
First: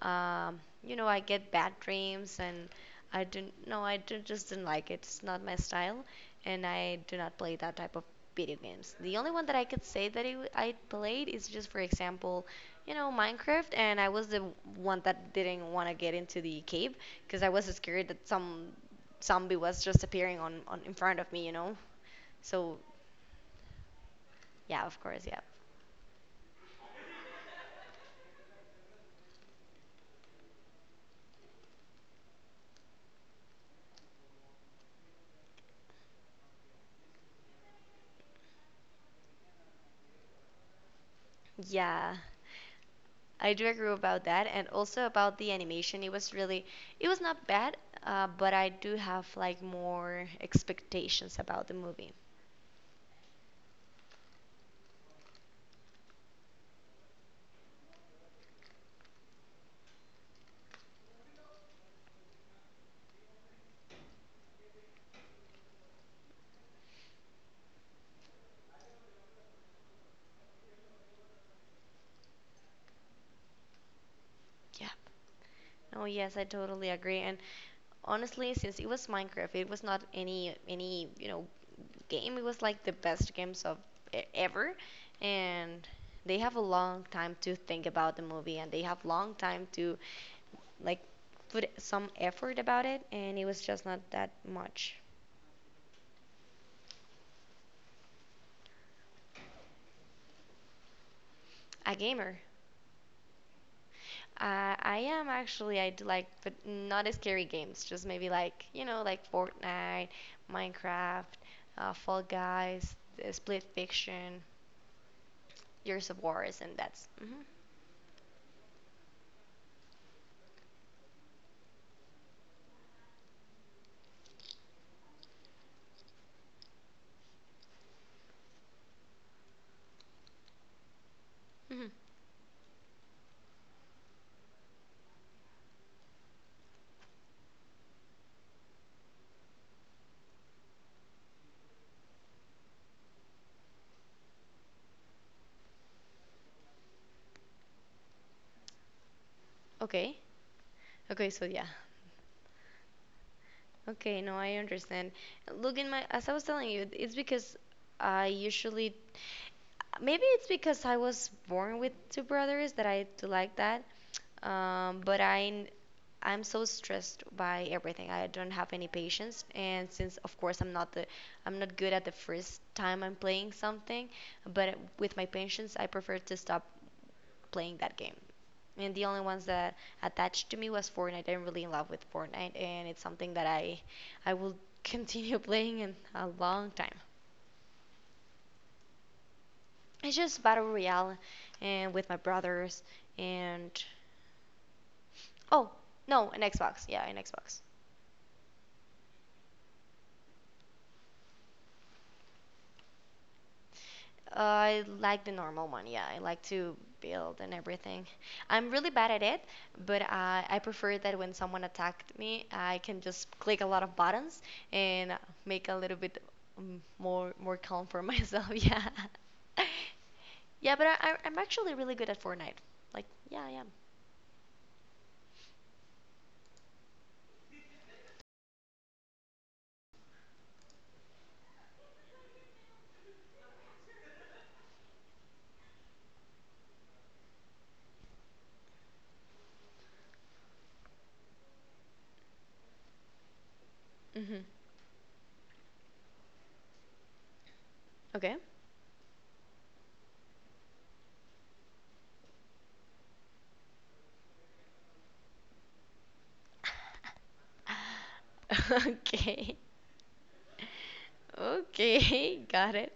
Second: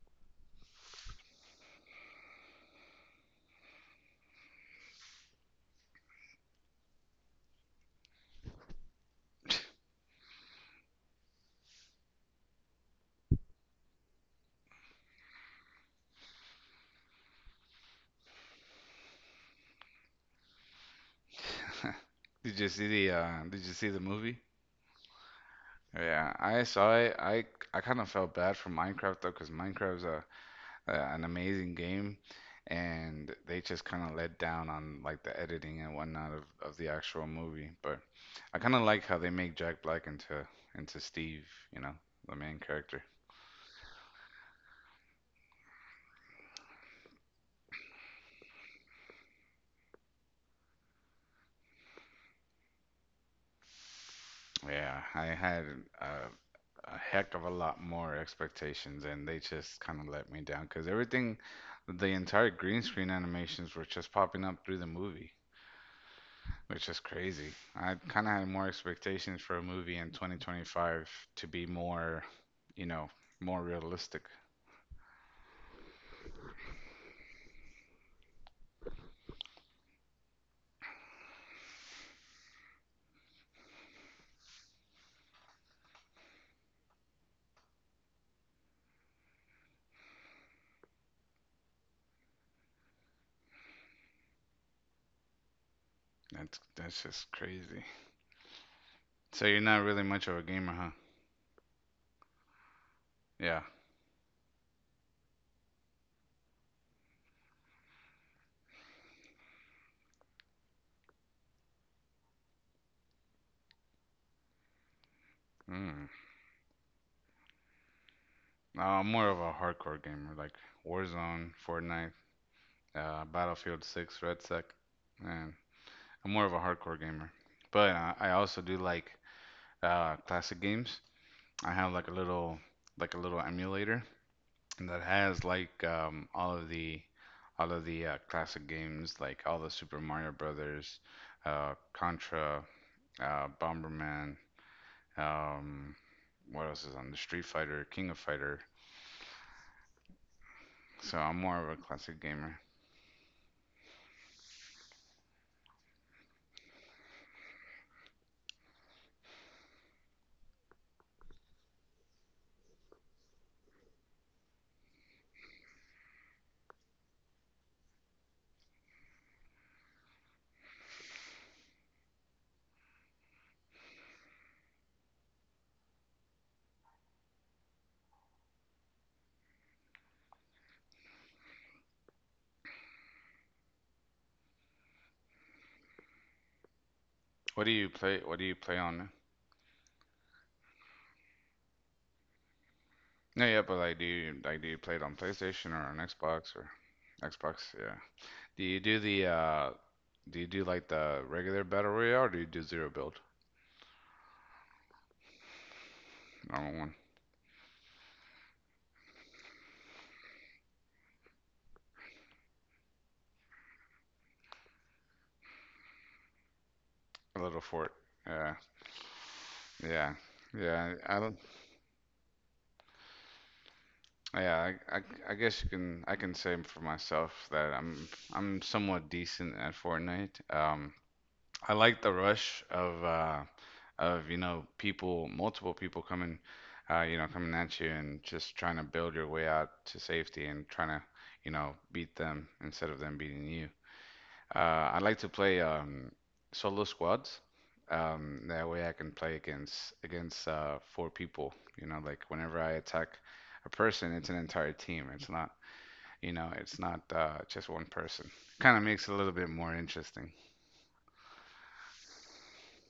Speaker 1: You know, I get bad dreams and I didn't. No, I did, just didn't like it. It's not my style, and I do not play that type of video games. The only one that I could say that it, I played is just, for example, you know, Minecraft, and I was the one that didn't want to get into the cave because I was scared that some zombie was just appearing on in front of me, you know.
Speaker 2: [LAUGHS] Did you
Speaker 1: So
Speaker 2: see the did you see the movie?
Speaker 1: yeah, of course, yeah,
Speaker 2: Yeah, I saw it. I kind of felt bad for Minecraft though, because Minecraft's a an amazing game, and they just kind of let down on like the editing and whatnot of the actual movie. But I kind of like how they make Jack Black into Steve, you know,
Speaker 1: yeah.
Speaker 2: the main character.
Speaker 1: I do agree about that, and also about the animation. It was really, it was not bad, but I do have like more expectations about the movie.
Speaker 2: Yeah, I had a, a heck of a lot more expectations, and they just kind of let me down because everything, the entire green screen animations were just popping up through the movie. Which is crazy. I kind of had more expectations for a movie in 2025 to be more, you know, more realistic.
Speaker 1: Yeah. Oh yes, I totally agree. And honestly, since it was Minecraft, it was not any you know game. It was like the best games of ever, and they have a long time to think about the movie, and they have long time to like put some effort about it, and it was just not that much.
Speaker 2: That's just crazy. So you're not really much of a gamer, huh?
Speaker 1: A gamer.
Speaker 2: Yeah.
Speaker 1: I am actually, I do like, but not as scary games. Just maybe like, you know, like Fortnite, Minecraft, Fall Guys, Split Fiction,
Speaker 2: Mm.
Speaker 1: Years of Wars, and that's. Hmm.
Speaker 2: No, I'm more of a hardcore gamer, like Warzone, Fortnite, Battlefield 6, Red Sec, and I'm more of a hardcore gamer. But I also do like classic games. I have
Speaker 1: Hmm.
Speaker 2: like a little emulator that has like all of the classic games, like all the Super Mario Brothers, Contra, Bomberman. Um, what else is on the Street Fighter, King of Fighter.
Speaker 1: Okay.
Speaker 2: So
Speaker 1: Okay,
Speaker 2: I'm
Speaker 1: so
Speaker 2: more of
Speaker 1: yeah.
Speaker 2: a classic gamer.
Speaker 1: Okay, no, I understand. Look in my, as I was telling you, it's because I usually, maybe it's because I was born with two brothers that I do like that. But I'm so stressed by everything. I don't have any patience, and since of course I'm not the, I'm not good at the first time I'm playing something, but with my patience, I prefer to stop playing that game, and the only ones that attached to me was Fortnite. I'm really in love with Fortnite, and it's something that I will [LAUGHS] continue playing in a long time.
Speaker 2: What do you play? What do you play on?
Speaker 1: It's just battle royale, and with my brothers,
Speaker 2: No, yeah,
Speaker 1: and
Speaker 2: but like do you play it on
Speaker 1: oh
Speaker 2: PlayStation or on
Speaker 1: no, an
Speaker 2: Xbox or
Speaker 1: Xbox. Yeah, an Xbox.
Speaker 2: Xbox? Yeah. Do you do the uh? Do you do like the regular battle royale or do you do zero build?
Speaker 1: I like the normal one. Yeah, I like
Speaker 2: Normal
Speaker 1: to
Speaker 2: one.
Speaker 1: build and everything. I'm really bad at it, but I prefer that when someone attacked me, I can just click a lot of buttons and make a little bit more
Speaker 2: A
Speaker 1: more
Speaker 2: little
Speaker 1: calm
Speaker 2: fort.
Speaker 1: for [LAUGHS] myself.
Speaker 2: Yeah.
Speaker 1: Yeah,
Speaker 2: Yeah,
Speaker 1: yeah. But
Speaker 2: yeah.
Speaker 1: I, I-
Speaker 2: I don't.
Speaker 1: I'm actually really good at Fortnite. Like, yeah, I am.
Speaker 2: Yeah, I guess you can. I can say for myself that I'm somewhat decent at Fortnite. I like the rush of you know people, multiple people coming, you know, coming at you and just trying to build your way out to safety and trying to you know beat them instead of them beating you.
Speaker 1: Hmm.
Speaker 2: I like to play solo squads.
Speaker 1: Okay.
Speaker 2: That way I can play against four people. You know, like whenever I attack a person, it's an entire team. It's not, you know, it's not just one person.
Speaker 1: [LAUGHS]
Speaker 2: Kind of makes it a little bit
Speaker 1: Okay.
Speaker 2: more interesting.
Speaker 1: Okay, [LAUGHS] got it.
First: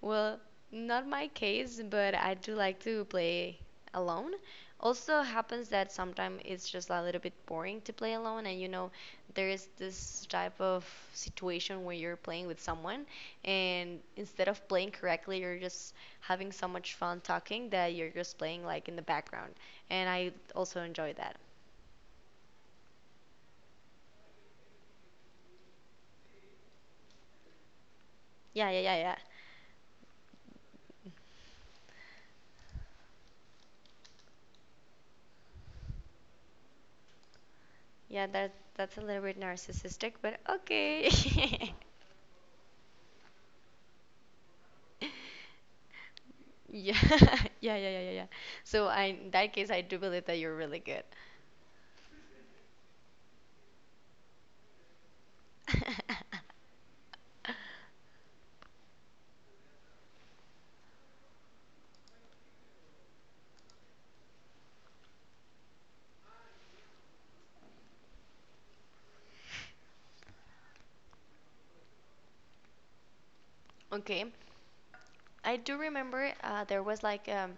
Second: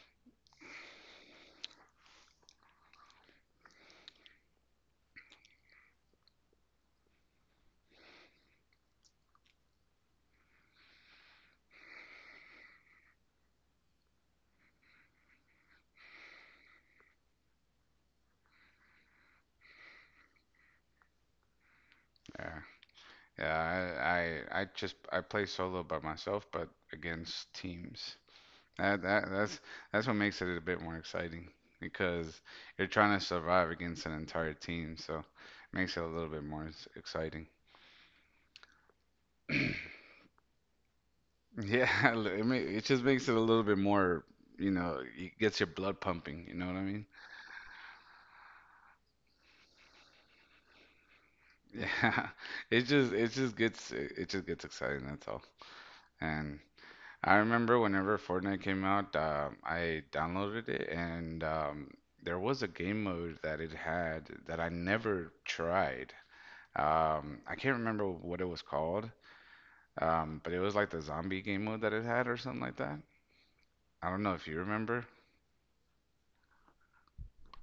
Speaker 1: Well, not my case, but I do like to play alone. Also happens that sometimes it's just a little bit boring to play alone, and you know, there is this type of situation where you're playing with someone, and instead of playing correctly, you're just having so much fun talking that you're just playing like in the background. And I also enjoy that.
Speaker 2: Yeah, yeah. I just I play solo by myself, but against teams.
Speaker 1: Yeah, yeah, yeah,
Speaker 2: That,
Speaker 1: yeah,
Speaker 2: that that's that's what makes it a bit more exciting because you're trying to survive against an entire team, so it makes it a little bit more exciting.
Speaker 1: yeah. That's a little bit
Speaker 2: [CLEARS THROAT]
Speaker 1: narcissistic, but okay.
Speaker 2: Yeah,
Speaker 1: [LAUGHS]
Speaker 2: [LAUGHS] it it just makes it a little bit more, you know, it gets your blood pumping, you know what I
Speaker 1: Yeah,
Speaker 2: mean?
Speaker 1: [LAUGHS] yeah, yeah, yeah, yeah, yeah. So I, in that case, I do believe that you're really good. [LAUGHS]
Speaker 2: Yeah. [LAUGHS] It just gets it just gets exciting, that's all. And I remember whenever Fortnite came out, I downloaded it and there was a game mode that it had that I never tried. I can't remember what it was called, but it was like the zombie game mode that it had or something like that. I don't know
Speaker 1: Okay,
Speaker 2: if you remember.
Speaker 1: I do remember there was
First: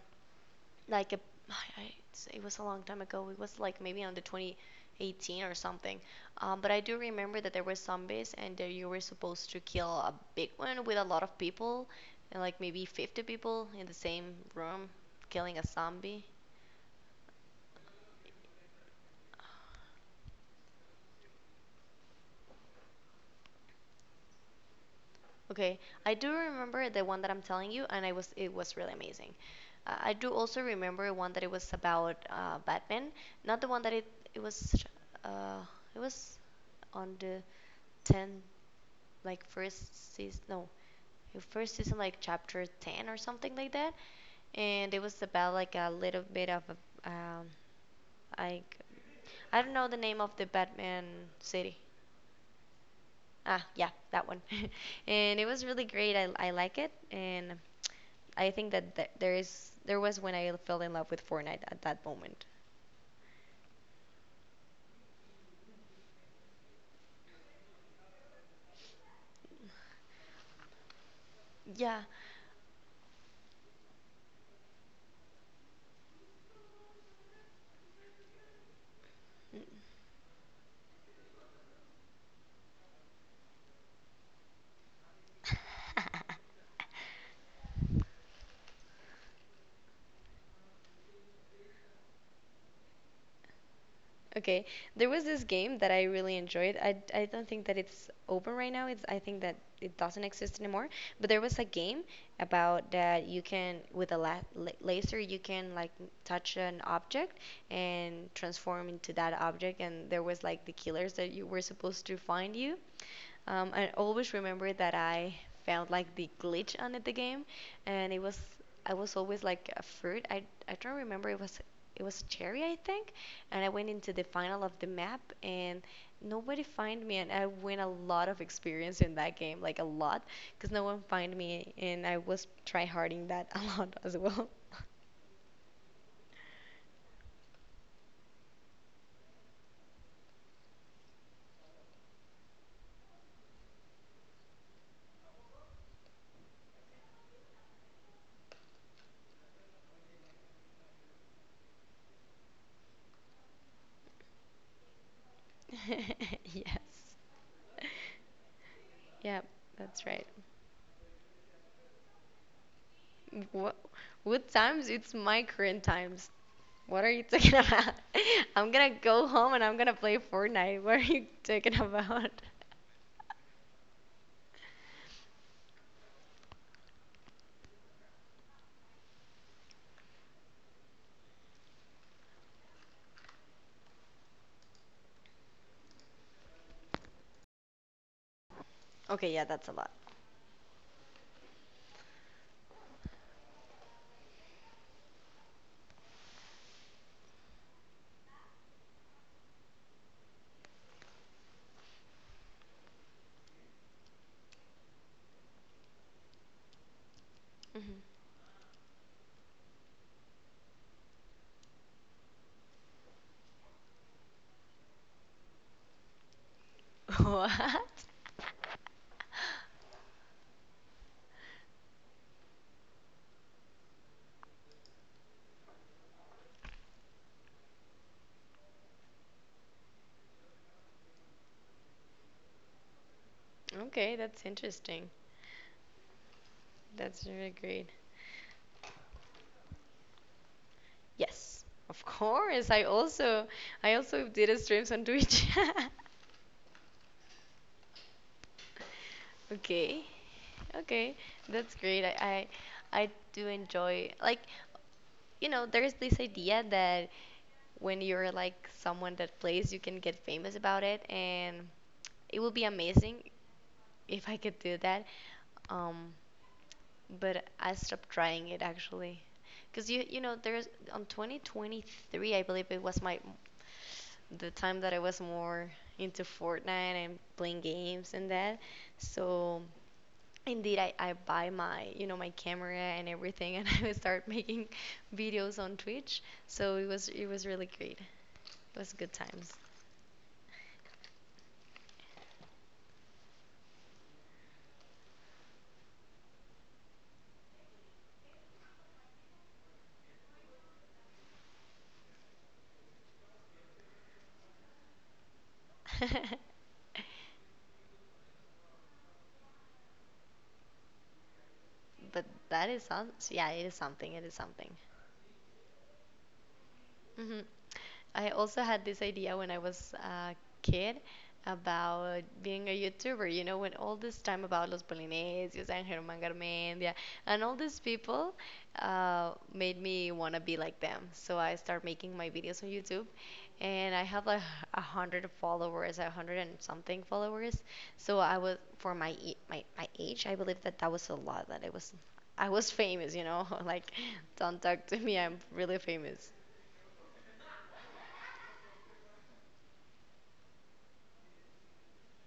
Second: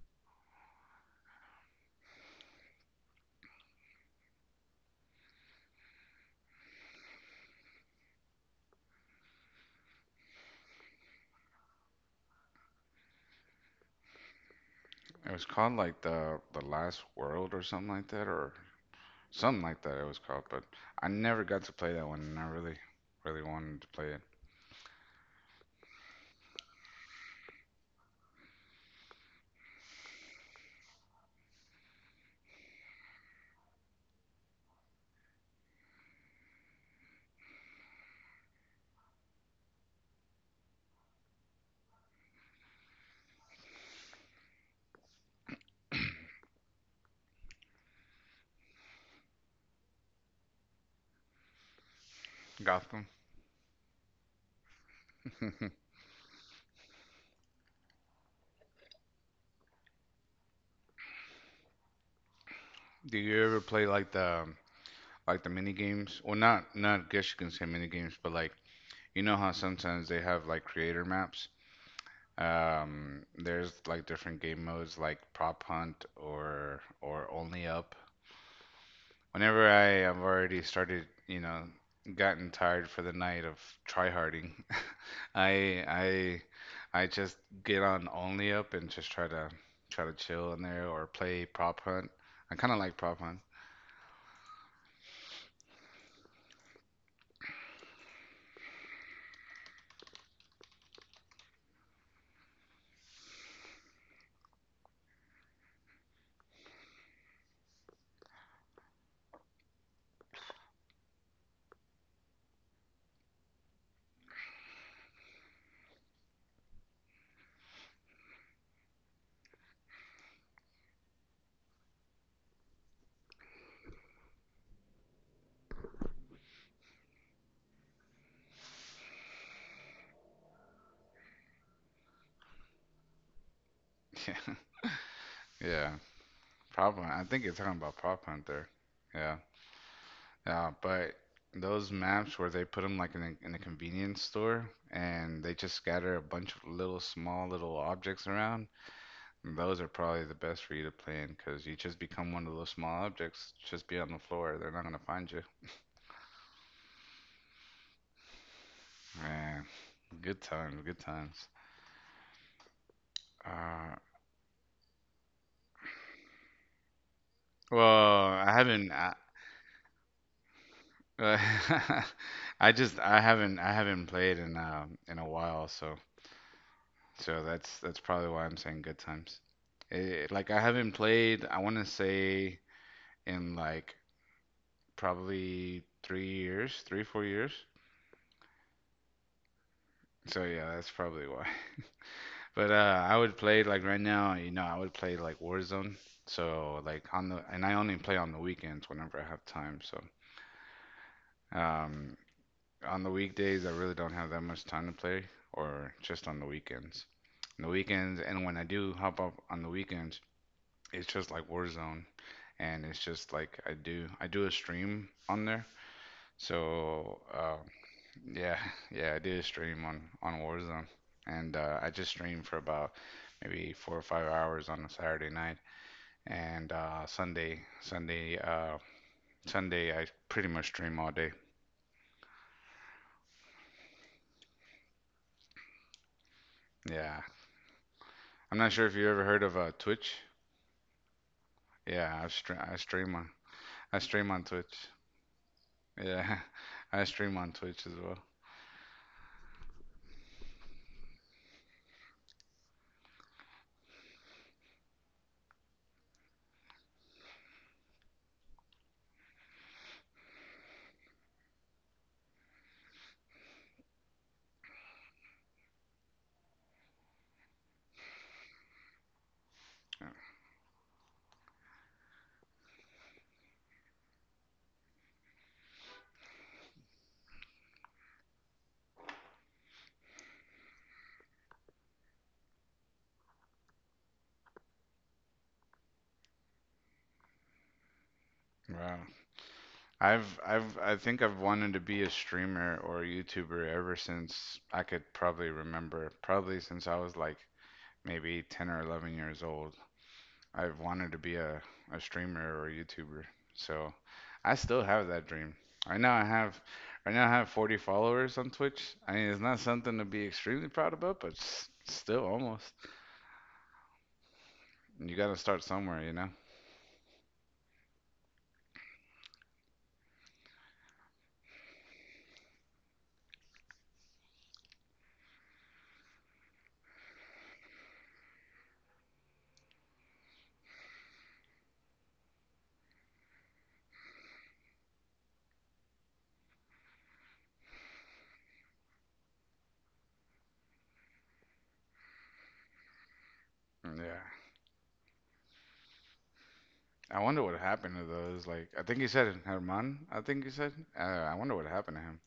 Speaker 1: like a [SIGHS] it was a long time ago. It was like maybe on the 2018 or something. But I do remember that there were zombies and that you were supposed to kill a big one with a lot of people, and like maybe 50 people in the same room
Speaker 2: It was
Speaker 1: killing a
Speaker 2: called like
Speaker 1: zombie.
Speaker 2: the Last World or something like that, or something like that. It was called, but I never got to play that one, and I really, really wanted to play it.
Speaker 1: Okay, I do remember the one that I'm telling you, and I was it was really amazing. I do also remember one that it was about Batman, not the one that it was uh, it was on the 10, like first season, no, the first season, like chapter 10 or something like that, and it was about like a little bit of a like I don't know the name of the Batman city.
Speaker 2: Gotham.
Speaker 1: Ah, yeah, that one. [LAUGHS] And
Speaker 2: [LAUGHS]
Speaker 1: it was
Speaker 2: Do
Speaker 1: really great. I like it, and I think that th there is there was when I fell in love with Fortnite at that moment.
Speaker 2: you ever play like the mini games? Well, not not I guess you can say mini games, but like you know how sometimes they have like creator maps.
Speaker 1: Yeah.
Speaker 2: There's like different game modes like prop hunt or only up. Whenever I have already started, you know, gotten tired for the night of tryharding, [LAUGHS] I I
Speaker 1: [LAUGHS]
Speaker 2: I just get on only up and just try to chill in there or play prop hunt. I kind of like prop hunt.
Speaker 1: Okay, there was this game that I really enjoyed. I don't think that it's open right now. It's I think that it doesn't exist anymore. But there was a game about that you can with a laser you can like touch an object and transform into that object. And there was like the killers that you were supposed to find you, I always remember that I found like the glitch on it, the game, and it was I was always like a fruit. I don't remember, it was cherry I think, and I went into the final of the map and nobody find me and I win a lot of experience in that game, like a lot, because no one find me and I was try harding that [LAUGHS] a lot as
Speaker 2: [LAUGHS]
Speaker 1: well.
Speaker 2: Yeah, yeah, prop hunt. I think you're talking about prop hunt there. Yeah. Yeah, but those maps where they put them like in a convenience store and they just scatter a bunch of little small little objects around, those are probably the best for you to play in because you just become one of those small objects, just be on the floor. They're not gonna find you.
Speaker 1: [LAUGHS] Yes. Yeah,
Speaker 2: Man,
Speaker 1: that's right.
Speaker 2: good times, good times.
Speaker 1: What,
Speaker 2: Uh,
Speaker 1: what times? It's my current times. What are you talking
Speaker 2: well,
Speaker 1: about?
Speaker 2: I
Speaker 1: [LAUGHS] I'm gonna
Speaker 2: haven't.
Speaker 1: go home and I'm gonna play Fortnite. What are
Speaker 2: [LAUGHS]
Speaker 1: you talking about? [LAUGHS]
Speaker 2: I haven't played in a while, so that's probably why I'm saying good times. Like I haven't played, I want to say in like probably 3 years, three, 4 years.
Speaker 1: Okay, yeah, that's a lot.
Speaker 2: So yeah, that's probably why. [LAUGHS] But I would play like right now, I would play like Warzone. So like and I only play on the weekends whenever I have time. So um, on the weekdays, I really don't have that much time to play, or just on the weekends. On the
Speaker 1: Mhm.
Speaker 2: weekends, and when I do hop up on the weekends, it's just like Warzone, and it's just like I do a stream on there.
Speaker 1: [LAUGHS]
Speaker 2: So
Speaker 1: What?
Speaker 2: yeah, [LAUGHS] yeah, I do a stream on Warzone, and I just stream for about maybe 4 or 5 hours on a Saturday night, and Sunday I pretty much stream all day.
Speaker 1: Okay, that's interesting.
Speaker 2: Yeah,
Speaker 1: That's really great.
Speaker 2: I'm not sure if you ever heard of Twitch.
Speaker 1: Yes, of
Speaker 2: Yeah, I stream
Speaker 1: course.
Speaker 2: I stream on
Speaker 1: I
Speaker 2: I
Speaker 1: also
Speaker 2: stream on
Speaker 1: did a
Speaker 2: Twitch.
Speaker 1: streams on Twitch. [LAUGHS]
Speaker 2: Yeah, [LAUGHS] I stream on Twitch as well.
Speaker 1: Okay. Okay. That's great. I do enjoy like you know, there's this idea that when you're like someone that plays, you can get famous about it and it would be amazing if I could do that. Um, but I stopped trying it actually, because you
Speaker 2: Yeah.
Speaker 1: you know there's on 2023 I believe it was my the time that I was more into Fortnite and playing games and that. So indeed I buy my you know my camera and everything and [LAUGHS] I would start making videos on Twitch. So it was really great. It was
Speaker 2: Wow.
Speaker 1: good times.
Speaker 2: I think I've wanted to be a streamer or a YouTuber ever since I could probably remember, probably since I was like maybe 10 or 11 years old. I've wanted to be a streamer or a YouTuber. So I still have that dream. Right now I have
Speaker 1: [LAUGHS]
Speaker 2: right now I have 40 followers on Twitch. I mean, it's not something to be extremely proud about, but still
Speaker 1: But that
Speaker 2: almost.
Speaker 1: is some, yeah, it is something, it is something.
Speaker 2: You got to start somewhere, you know?
Speaker 1: Hmm. I also had this idea when I was a kid about being a YouTuber. You know, when all this time about Los Polinesios and Germán Garmendia and all these people made me want to be like them. So I started making my videos on YouTube and I have like 100 followers, 100 and something followers. So I was, for my, my age, I believe that that was a lot, that it was, I was famous, you know, [LAUGHS] like
Speaker 2: Yeah.
Speaker 1: don't talk to me, I'm really famous.
Speaker 2: I wonder what happened to those. Like, I think you said Herman. I think you said. I wonder what happened to him.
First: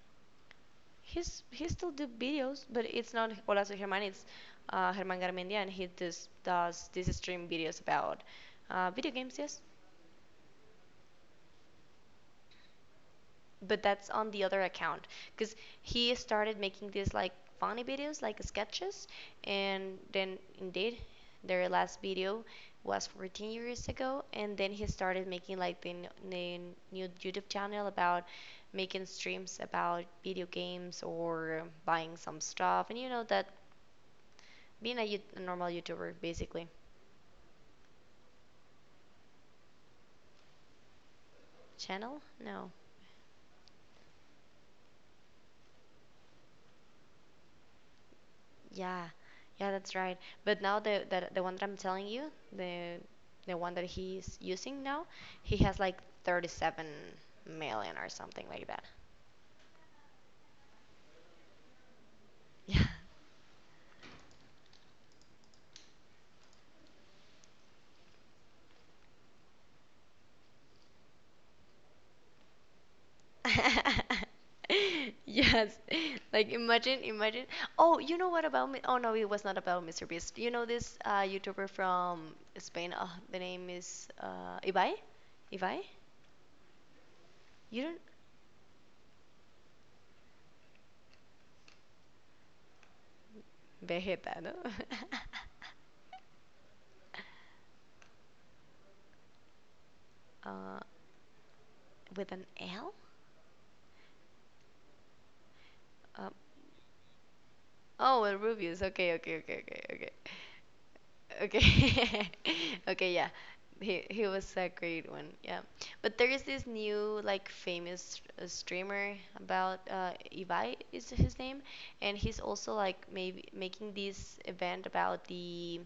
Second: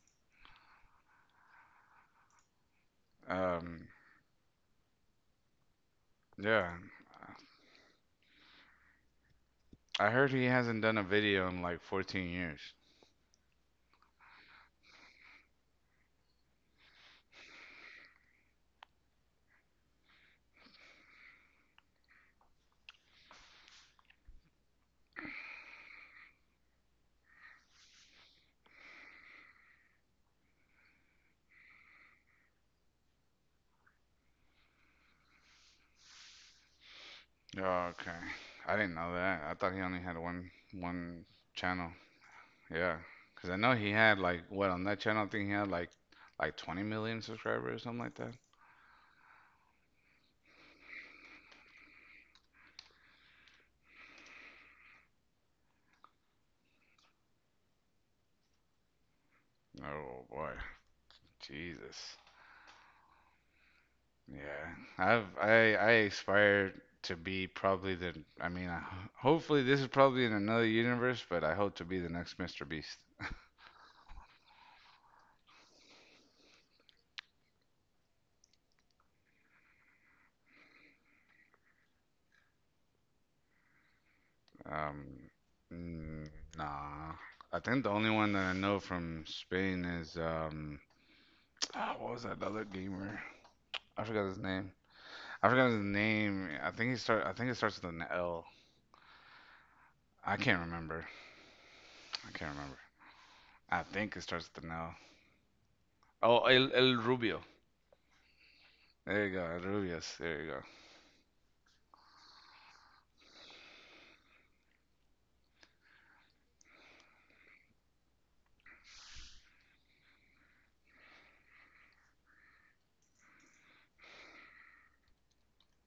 Speaker 1: He still do videos, but it's not Hola Soy
Speaker 2: Um,
Speaker 1: Germán. It's Germán Garmendia, and he does
Speaker 2: yeah.
Speaker 1: does these stream videos about video games. Yes,
Speaker 2: I heard he hasn't done a video in like 14 years.
Speaker 1: but that's on the other account because he started making these like funny videos, like sketches, and then indeed their last video was 14 years ago, and then he started making like the new YouTube channel about making streams about video games or buying some stuff, and you know that being a normal YouTuber, basically.
Speaker 2: Oh, okay. I didn't know that. I thought he only had one channel.
Speaker 1: Channel? No.
Speaker 2: Yeah, because I know he had like what on that channel I think he had like 20 million subscribers or something like that.
Speaker 1: Yeah, yeah, that's right. But now the one that I'm telling you, the one that he's using now, he has like 37,000,000 or something like that.
Speaker 2: Oh boy. Jesus.
Speaker 1: Yeah.
Speaker 2: Yeah. I aspire to be probably the I mean, hopefully this is probably in another universe, but I hope to be the next Mr. Beast.
Speaker 1: [LAUGHS] Yes. Like, imagine, imagine. Oh, you know what about me? Oh no, it was not about Mr. Beast. You know this YouTuber from Spain. Oh, the name is Ibai.
Speaker 2: Um,
Speaker 1: Ibai.
Speaker 2: mm, nah. I
Speaker 1: You
Speaker 2: think the
Speaker 1: don't?
Speaker 2: only one that I know from Spain is [TSK] what was that other gamer? I forgot his
Speaker 1: Vegeta, no?
Speaker 2: name. I forgot his name. I think he start. I think it starts with an L. I
Speaker 1: [LAUGHS]
Speaker 2: can't
Speaker 1: uh,
Speaker 2: remember. I
Speaker 1: with an
Speaker 2: can't remember.
Speaker 1: L?
Speaker 2: I think it starts with an L.
Speaker 1: Um,
Speaker 2: Oh, El Rubio.
Speaker 1: oh, well, Rubius. Okay,
Speaker 2: There you
Speaker 1: okay,
Speaker 2: go, El
Speaker 1: okay, okay, okay.
Speaker 2: Rubius. There you go.
Speaker 1: Okay. [LAUGHS] Okay, yeah. He was a great one. Yeah. But there is this new like famous streamer about Ivai is his name and he's also like maybe making this event about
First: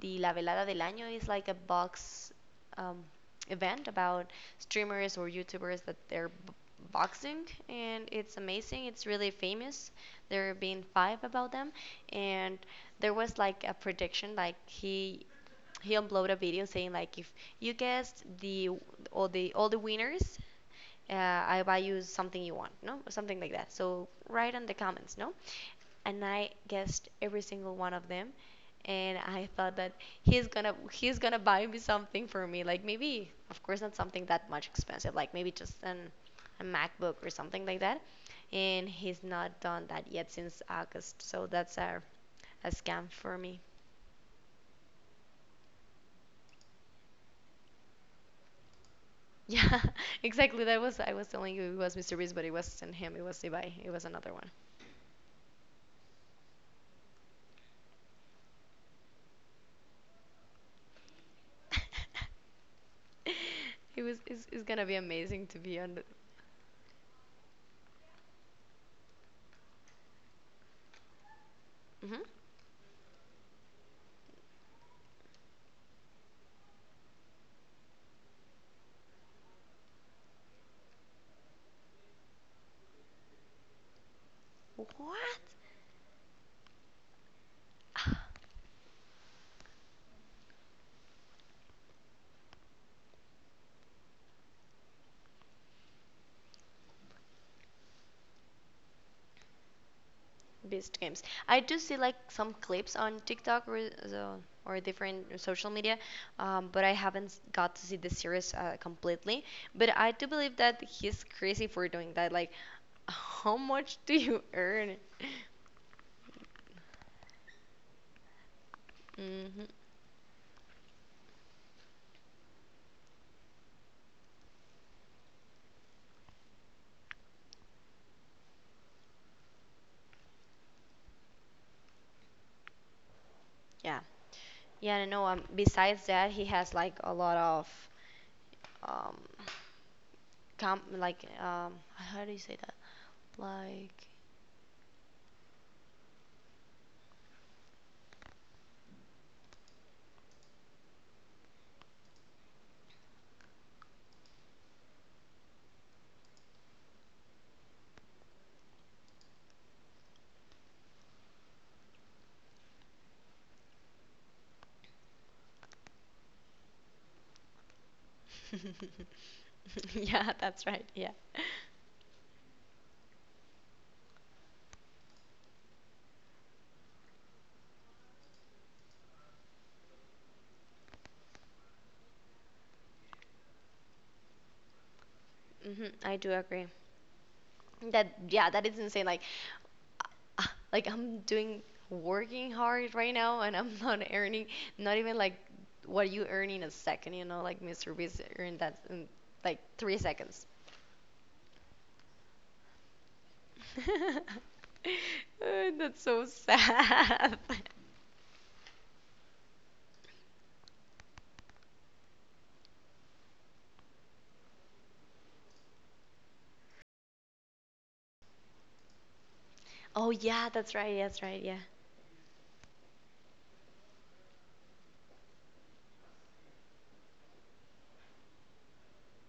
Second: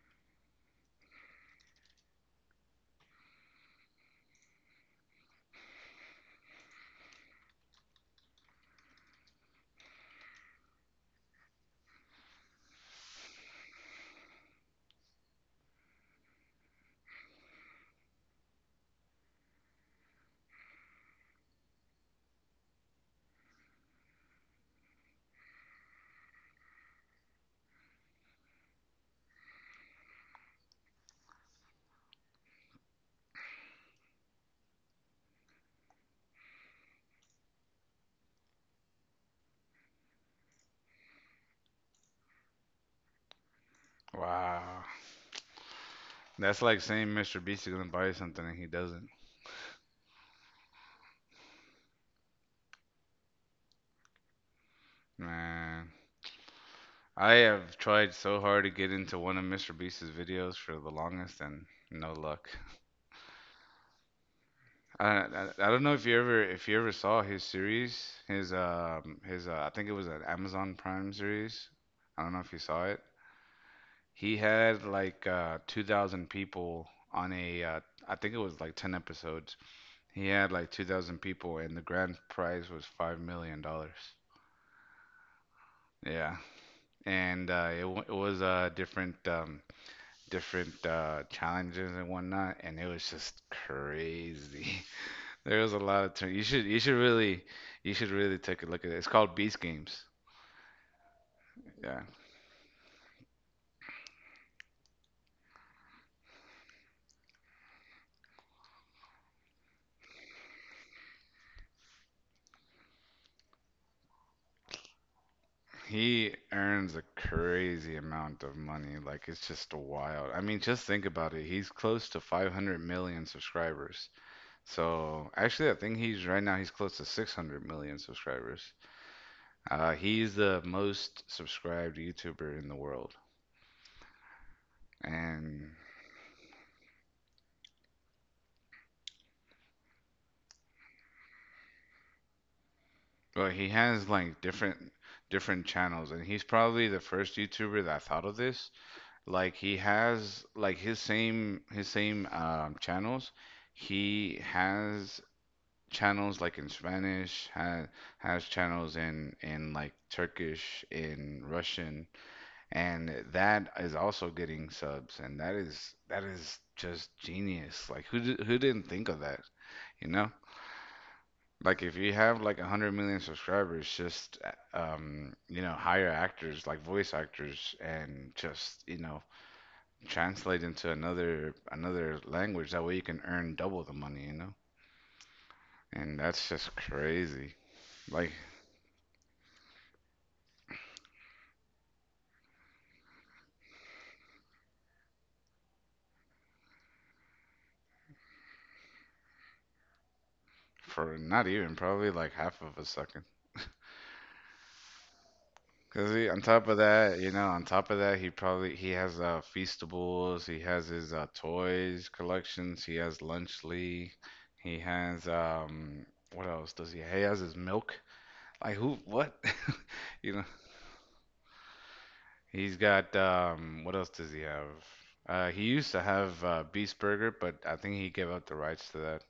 Speaker 1: the La Velada del Año is like a box um, event about streamers or YouTubers that they're boxing, and it's amazing. It's really famous. There have been five about them, and there was like a prediction, like he uploaded a video saying like if you guessed the all the all the winners, uh, I buy you something you want, no? Something like that. So write in the comments, no? And I guessed every single one of them and I thought that he's gonna buy me something for me, like maybe of course not something that much expensive, like maybe just an a MacBook or something like that. And he's not done that yet since August, so that's a scam for me. [LAUGHS]
Speaker 2: Wow, that's like saying Mr. Beast is gonna buy you something and he doesn't.
Speaker 1: Yeah, exactly. That was I was telling you it was Mr. Beast, but it wasn't him. It was Ibai. It was another one.
Speaker 2: Man, I have tried so hard to get into one of Mr. Beast's videos for the longest and no luck.
Speaker 1: [LAUGHS] It was it's gonna be
Speaker 2: I, I
Speaker 1: amazing to
Speaker 2: I
Speaker 1: be
Speaker 2: don't know
Speaker 1: on
Speaker 2: if
Speaker 1: the.
Speaker 2: you ever if you ever saw his series, his I think it was an Amazon Prime series. I
Speaker 1: Hmm.
Speaker 2: don't know if you saw it. He had like 2,000 people on a I think it was like 10 episodes. He had like 2,000 people and the grand prize was $5 million.
Speaker 1: What?
Speaker 2: Yeah. And it was different challenges and whatnot and it was just crazy. [LAUGHS] There was a lot of turn. You should really take a look at it. It's called Beast Games.
Speaker 1: Based games. I do see
Speaker 2: Yeah.
Speaker 1: like some clips on TikTok or or different social media, but I haven't got to see the series completely. But I do believe that he's crazy for doing that. Like, [LAUGHS] how much do you earn?
Speaker 2: He earns a crazy amount of money. Like it's
Speaker 1: Hmm.
Speaker 2: just wild. I mean, just think about it. He's close to 500 million subscribers. So, actually, I think he's right now he's close to 600 million subscribers. He's the most subscribed YouTuber in the world.
Speaker 1: Yeah, yeah. I know.
Speaker 2: And
Speaker 1: Besides that, he has like a lot of um, com like how do you say that?
Speaker 2: well, he
Speaker 1: Like,
Speaker 2: has like different channels and he's probably the first YouTuber that thought of this. Like he has like his same channels. He has channels like in Spanish, ha has channels in like Turkish, in Russian, and that is also getting subs, and that is just genius. Like who didn't think of that,
Speaker 1: [LAUGHS]
Speaker 2: you
Speaker 1: yeah,
Speaker 2: know?
Speaker 1: that's right. Yeah.
Speaker 2: Like if you have like 100 million subscribers, just hire actors like voice actors and just, translate into another language. That way you can earn double the money, you know?
Speaker 1: Hmm. I
Speaker 2: And
Speaker 1: do
Speaker 2: that's
Speaker 1: agree.
Speaker 2: just crazy.
Speaker 1: That,
Speaker 2: Like
Speaker 1: yeah, that is insane. Like, ah, like I'm doing working hard right now and I'm [LAUGHS] not earning not even like what you earn in a second, you know, like Mr. Beast earned that in like 3 seconds.
Speaker 2: for not even probably like half of a second.
Speaker 1: [LAUGHS] That's
Speaker 2: Cause
Speaker 1: so
Speaker 2: he, on top of that, you
Speaker 1: sad.
Speaker 2: know, on
Speaker 1: [LAUGHS]
Speaker 2: top of that, he probably he has feastables, he has his toys collections, he has Lunchly, he has what else does he? He has his milk. Like who? What?
Speaker 1: Oh
Speaker 2: [LAUGHS] you know,
Speaker 1: yeah, that's right, yeah.
Speaker 2: He's got what else does he have? He used to have Beast Burger, but I think he gave up the rights to that.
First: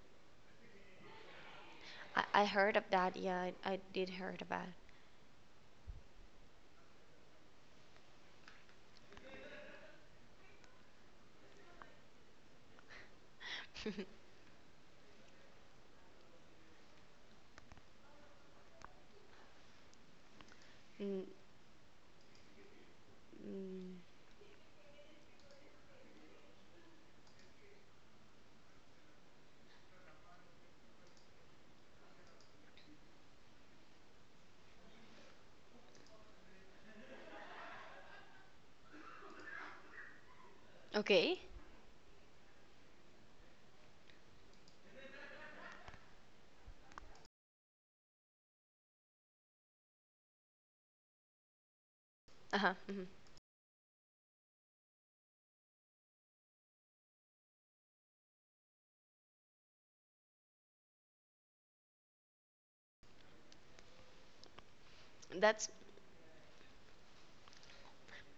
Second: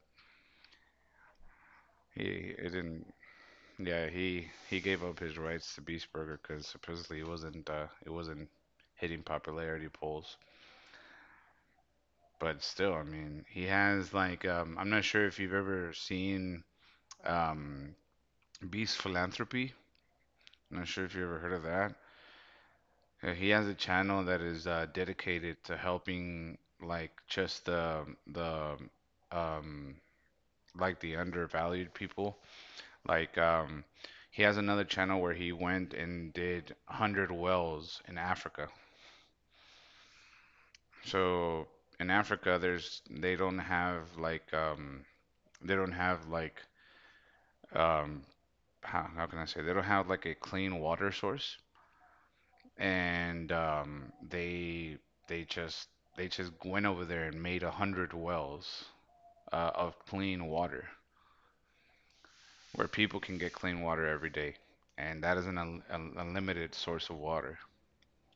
Speaker 2: He
Speaker 1: I
Speaker 2: it
Speaker 1: heard of
Speaker 2: didn't.
Speaker 1: that, yeah, I
Speaker 2: Yeah,
Speaker 1: did heard
Speaker 2: he
Speaker 1: about
Speaker 2: he gave up his rights to Beast Burger because supposedly it wasn't hitting popularity polls. But still, I mean, he
Speaker 1: it.
Speaker 2: has like I'm not sure if you've ever seen um Beast Philanthropy. I'm not
Speaker 1: [LAUGHS]
Speaker 2: sure if
Speaker 1: Mm,
Speaker 2: you ever heard of that. He has a
Speaker 1: mm.
Speaker 2: channel that is dedicated to helping like just the um like the undervalued people. Like he has another channel where he went and did 100 wells in Africa.
Speaker 1: Okay.
Speaker 2: So in Africa there's they don't have like they don't have like um how can I say they don't have like a clean water source.
Speaker 1: Uh-huh. Mhm.
Speaker 2: And they just they just went over there and made 100 wells of clean water where people can get clean water every day, and that is an
Speaker 1: That's
Speaker 2: unlimited source of water.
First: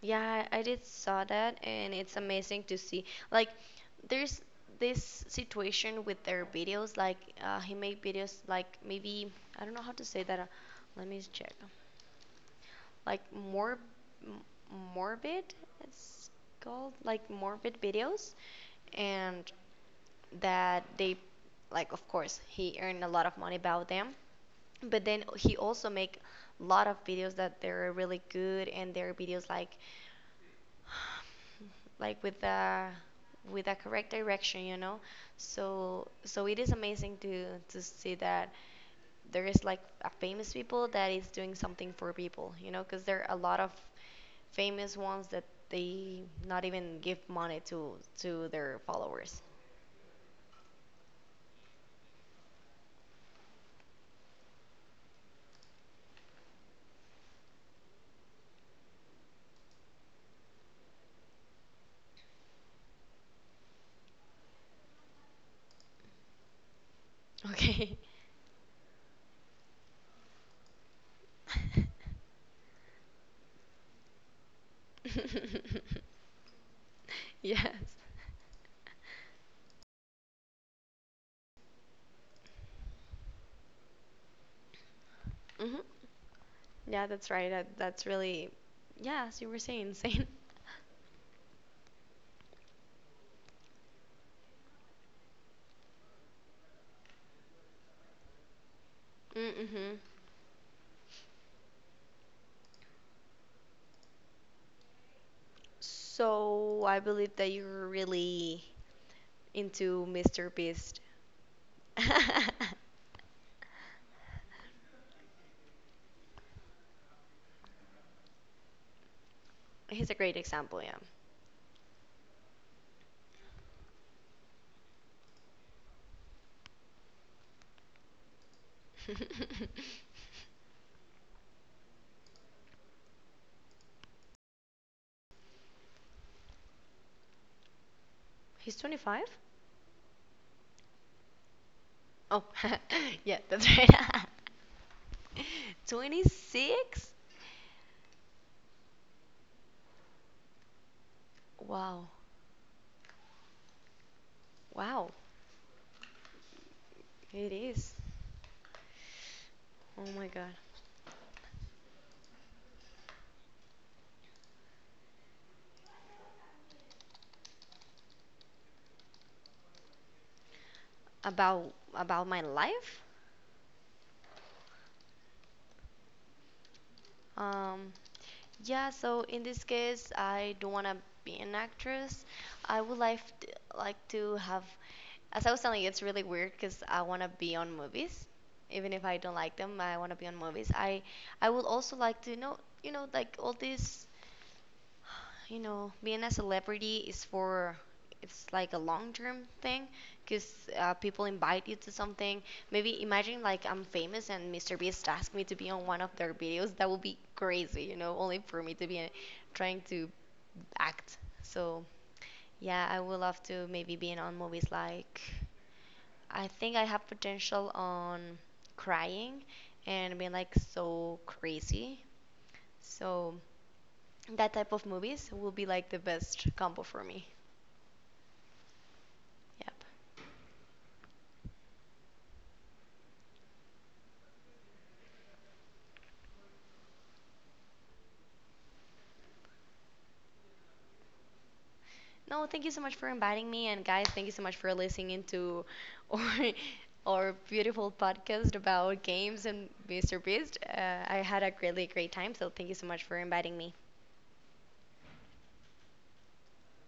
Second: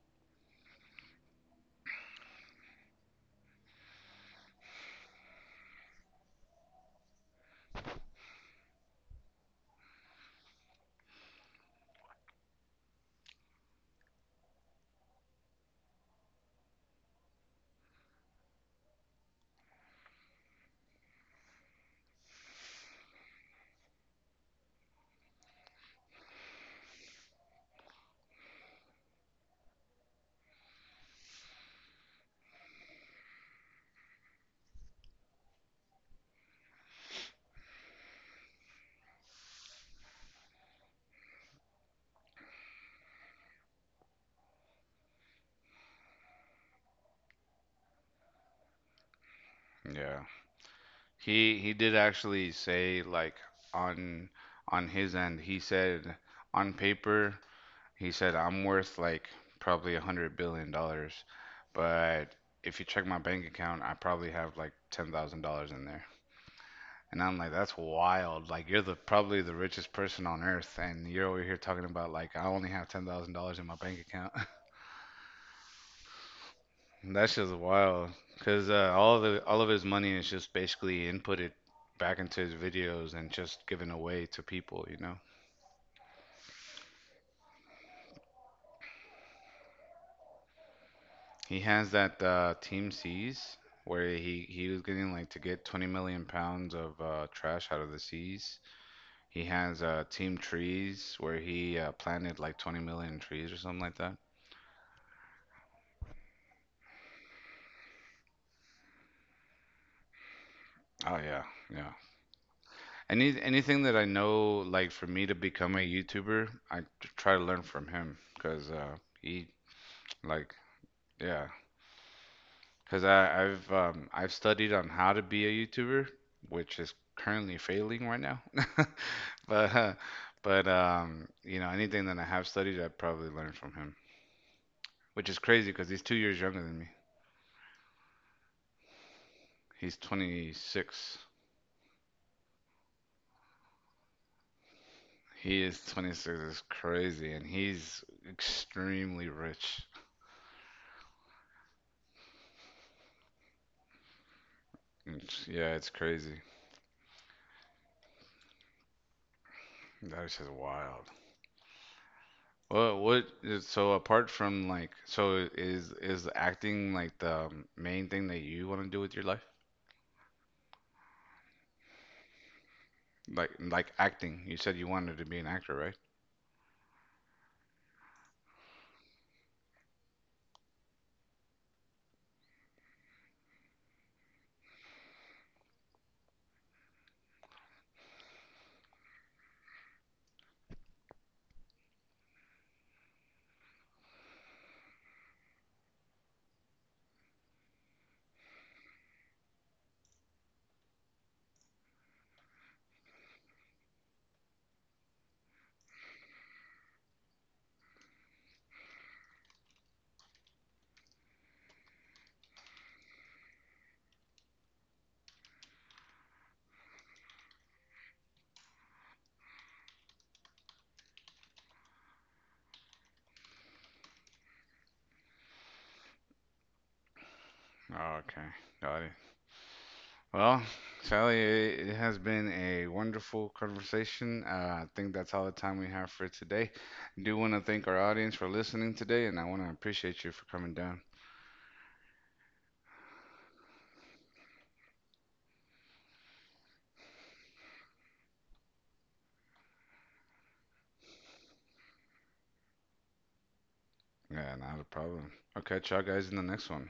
Speaker 1: Yeah, I did saw that, and it's amazing to see. Like, there's this situation with their videos. Like, he made videos like maybe I don't know how to say that. Let me check. Like more m- morbid, it's called like morbid videos, and that they like of course he earned a lot of money about them but then he also make a lot of videos that they're really good and their videos like with the correct direction you know, so so it is amazing to see that there is like a famous people that is doing something for people you know because there are a lot of famous ones that they not even give money to their followers.
Speaker 2: Yeah, he did actually say like on on his end he said on paper he said I'm worth like probably $100 billion, but if you check my bank account, I probably have like $10,000 in there. And I'm like, that's
Speaker 1: Okay.
Speaker 2: wild. Like you're the probably the richest person on earth, and you're over here talking about like I only have $10,000 in my bank account. [LAUGHS]
Speaker 1: [LAUGHS]
Speaker 2: That's just
Speaker 1: Yes.
Speaker 2: wild, cause all of his money is just basically inputted back into his videos and just given away to people. You know,
Speaker 1: Hmm. Yeah, that's right, that's really yes you were saying same.
Speaker 2: he has that Team Seas where he was getting like to get 20 million pounds of trash out of the seas.
Speaker 1: [LAUGHS]
Speaker 2: He has
Speaker 1: Mm-hmm.
Speaker 2: Team Trees where he planted like 20 million trees or something like that.
Speaker 1: So I believe that you're really into Mr. Beast.
Speaker 2: Oh yeah, yeah.
Speaker 1: [LAUGHS]
Speaker 2: Anything that I know, like for me to become a YouTuber, I try to learn from him because he
Speaker 1: He's a great
Speaker 2: like
Speaker 1: example, yeah.
Speaker 2: yeah, because I've studied on how to be a YouTuber, which is currently failing right now, [LAUGHS]
Speaker 1: [LAUGHS]
Speaker 2: but uh, but anything that I have studied, I probably learned from him, which is crazy because he's 2 years younger than me.
Speaker 1: He's 25?
Speaker 2: He's 26.
Speaker 1: Oh, [LAUGHS] yeah, that's right.
Speaker 2: He
Speaker 1: [LAUGHS]
Speaker 2: is 26. It's
Speaker 1: 26?
Speaker 2: crazy, and he's extremely rich.
Speaker 1: Wow. Wow.
Speaker 2: Yeah, it's crazy.
Speaker 1: It is. Oh
Speaker 2: That
Speaker 1: my
Speaker 2: is just
Speaker 1: God.
Speaker 2: wild. Well, what is so apart from like so is acting like the main thing that you want to do with your life?
Speaker 1: About my life?
Speaker 2: Like acting. You said you wanted to be an actor, right?
Speaker 1: Um, yeah, so in this case, I don't want to be an actress. I would like to have, as I was telling you, it's really weird because I want to be on movies, even if I don't like them. I want to be on movies. I would also like to know, you know, like all these you know, being a celebrity is for it's like a long-term thing because people invite you to something. Maybe imagine like I'm famous and Mr. Beast asked me to be on one of their videos. That would be crazy, you know, only for me to be trying to act. So yeah, I would love to maybe be in on movies like I think I have potential on crying and being like so crazy. So that type of movies will be like the best combo for me.
Speaker 2: Okay, got it.
Speaker 1: Yep.
Speaker 2: Well, Sally, it has been a wonderful conversation. I think that's all the time we have for today. Do want to thank our audience for listening today, and I want to appreciate you for coming down.
Speaker 1: No, thank you so much for inviting me, and guys, thank you so much for listening to our [LAUGHS] our beautiful podcast about games and Mr. Beast. I had a really great time, so thank you so much for inviting me.
Speaker 2: Yeah, not a problem. I'll catch y'all guys in the next one.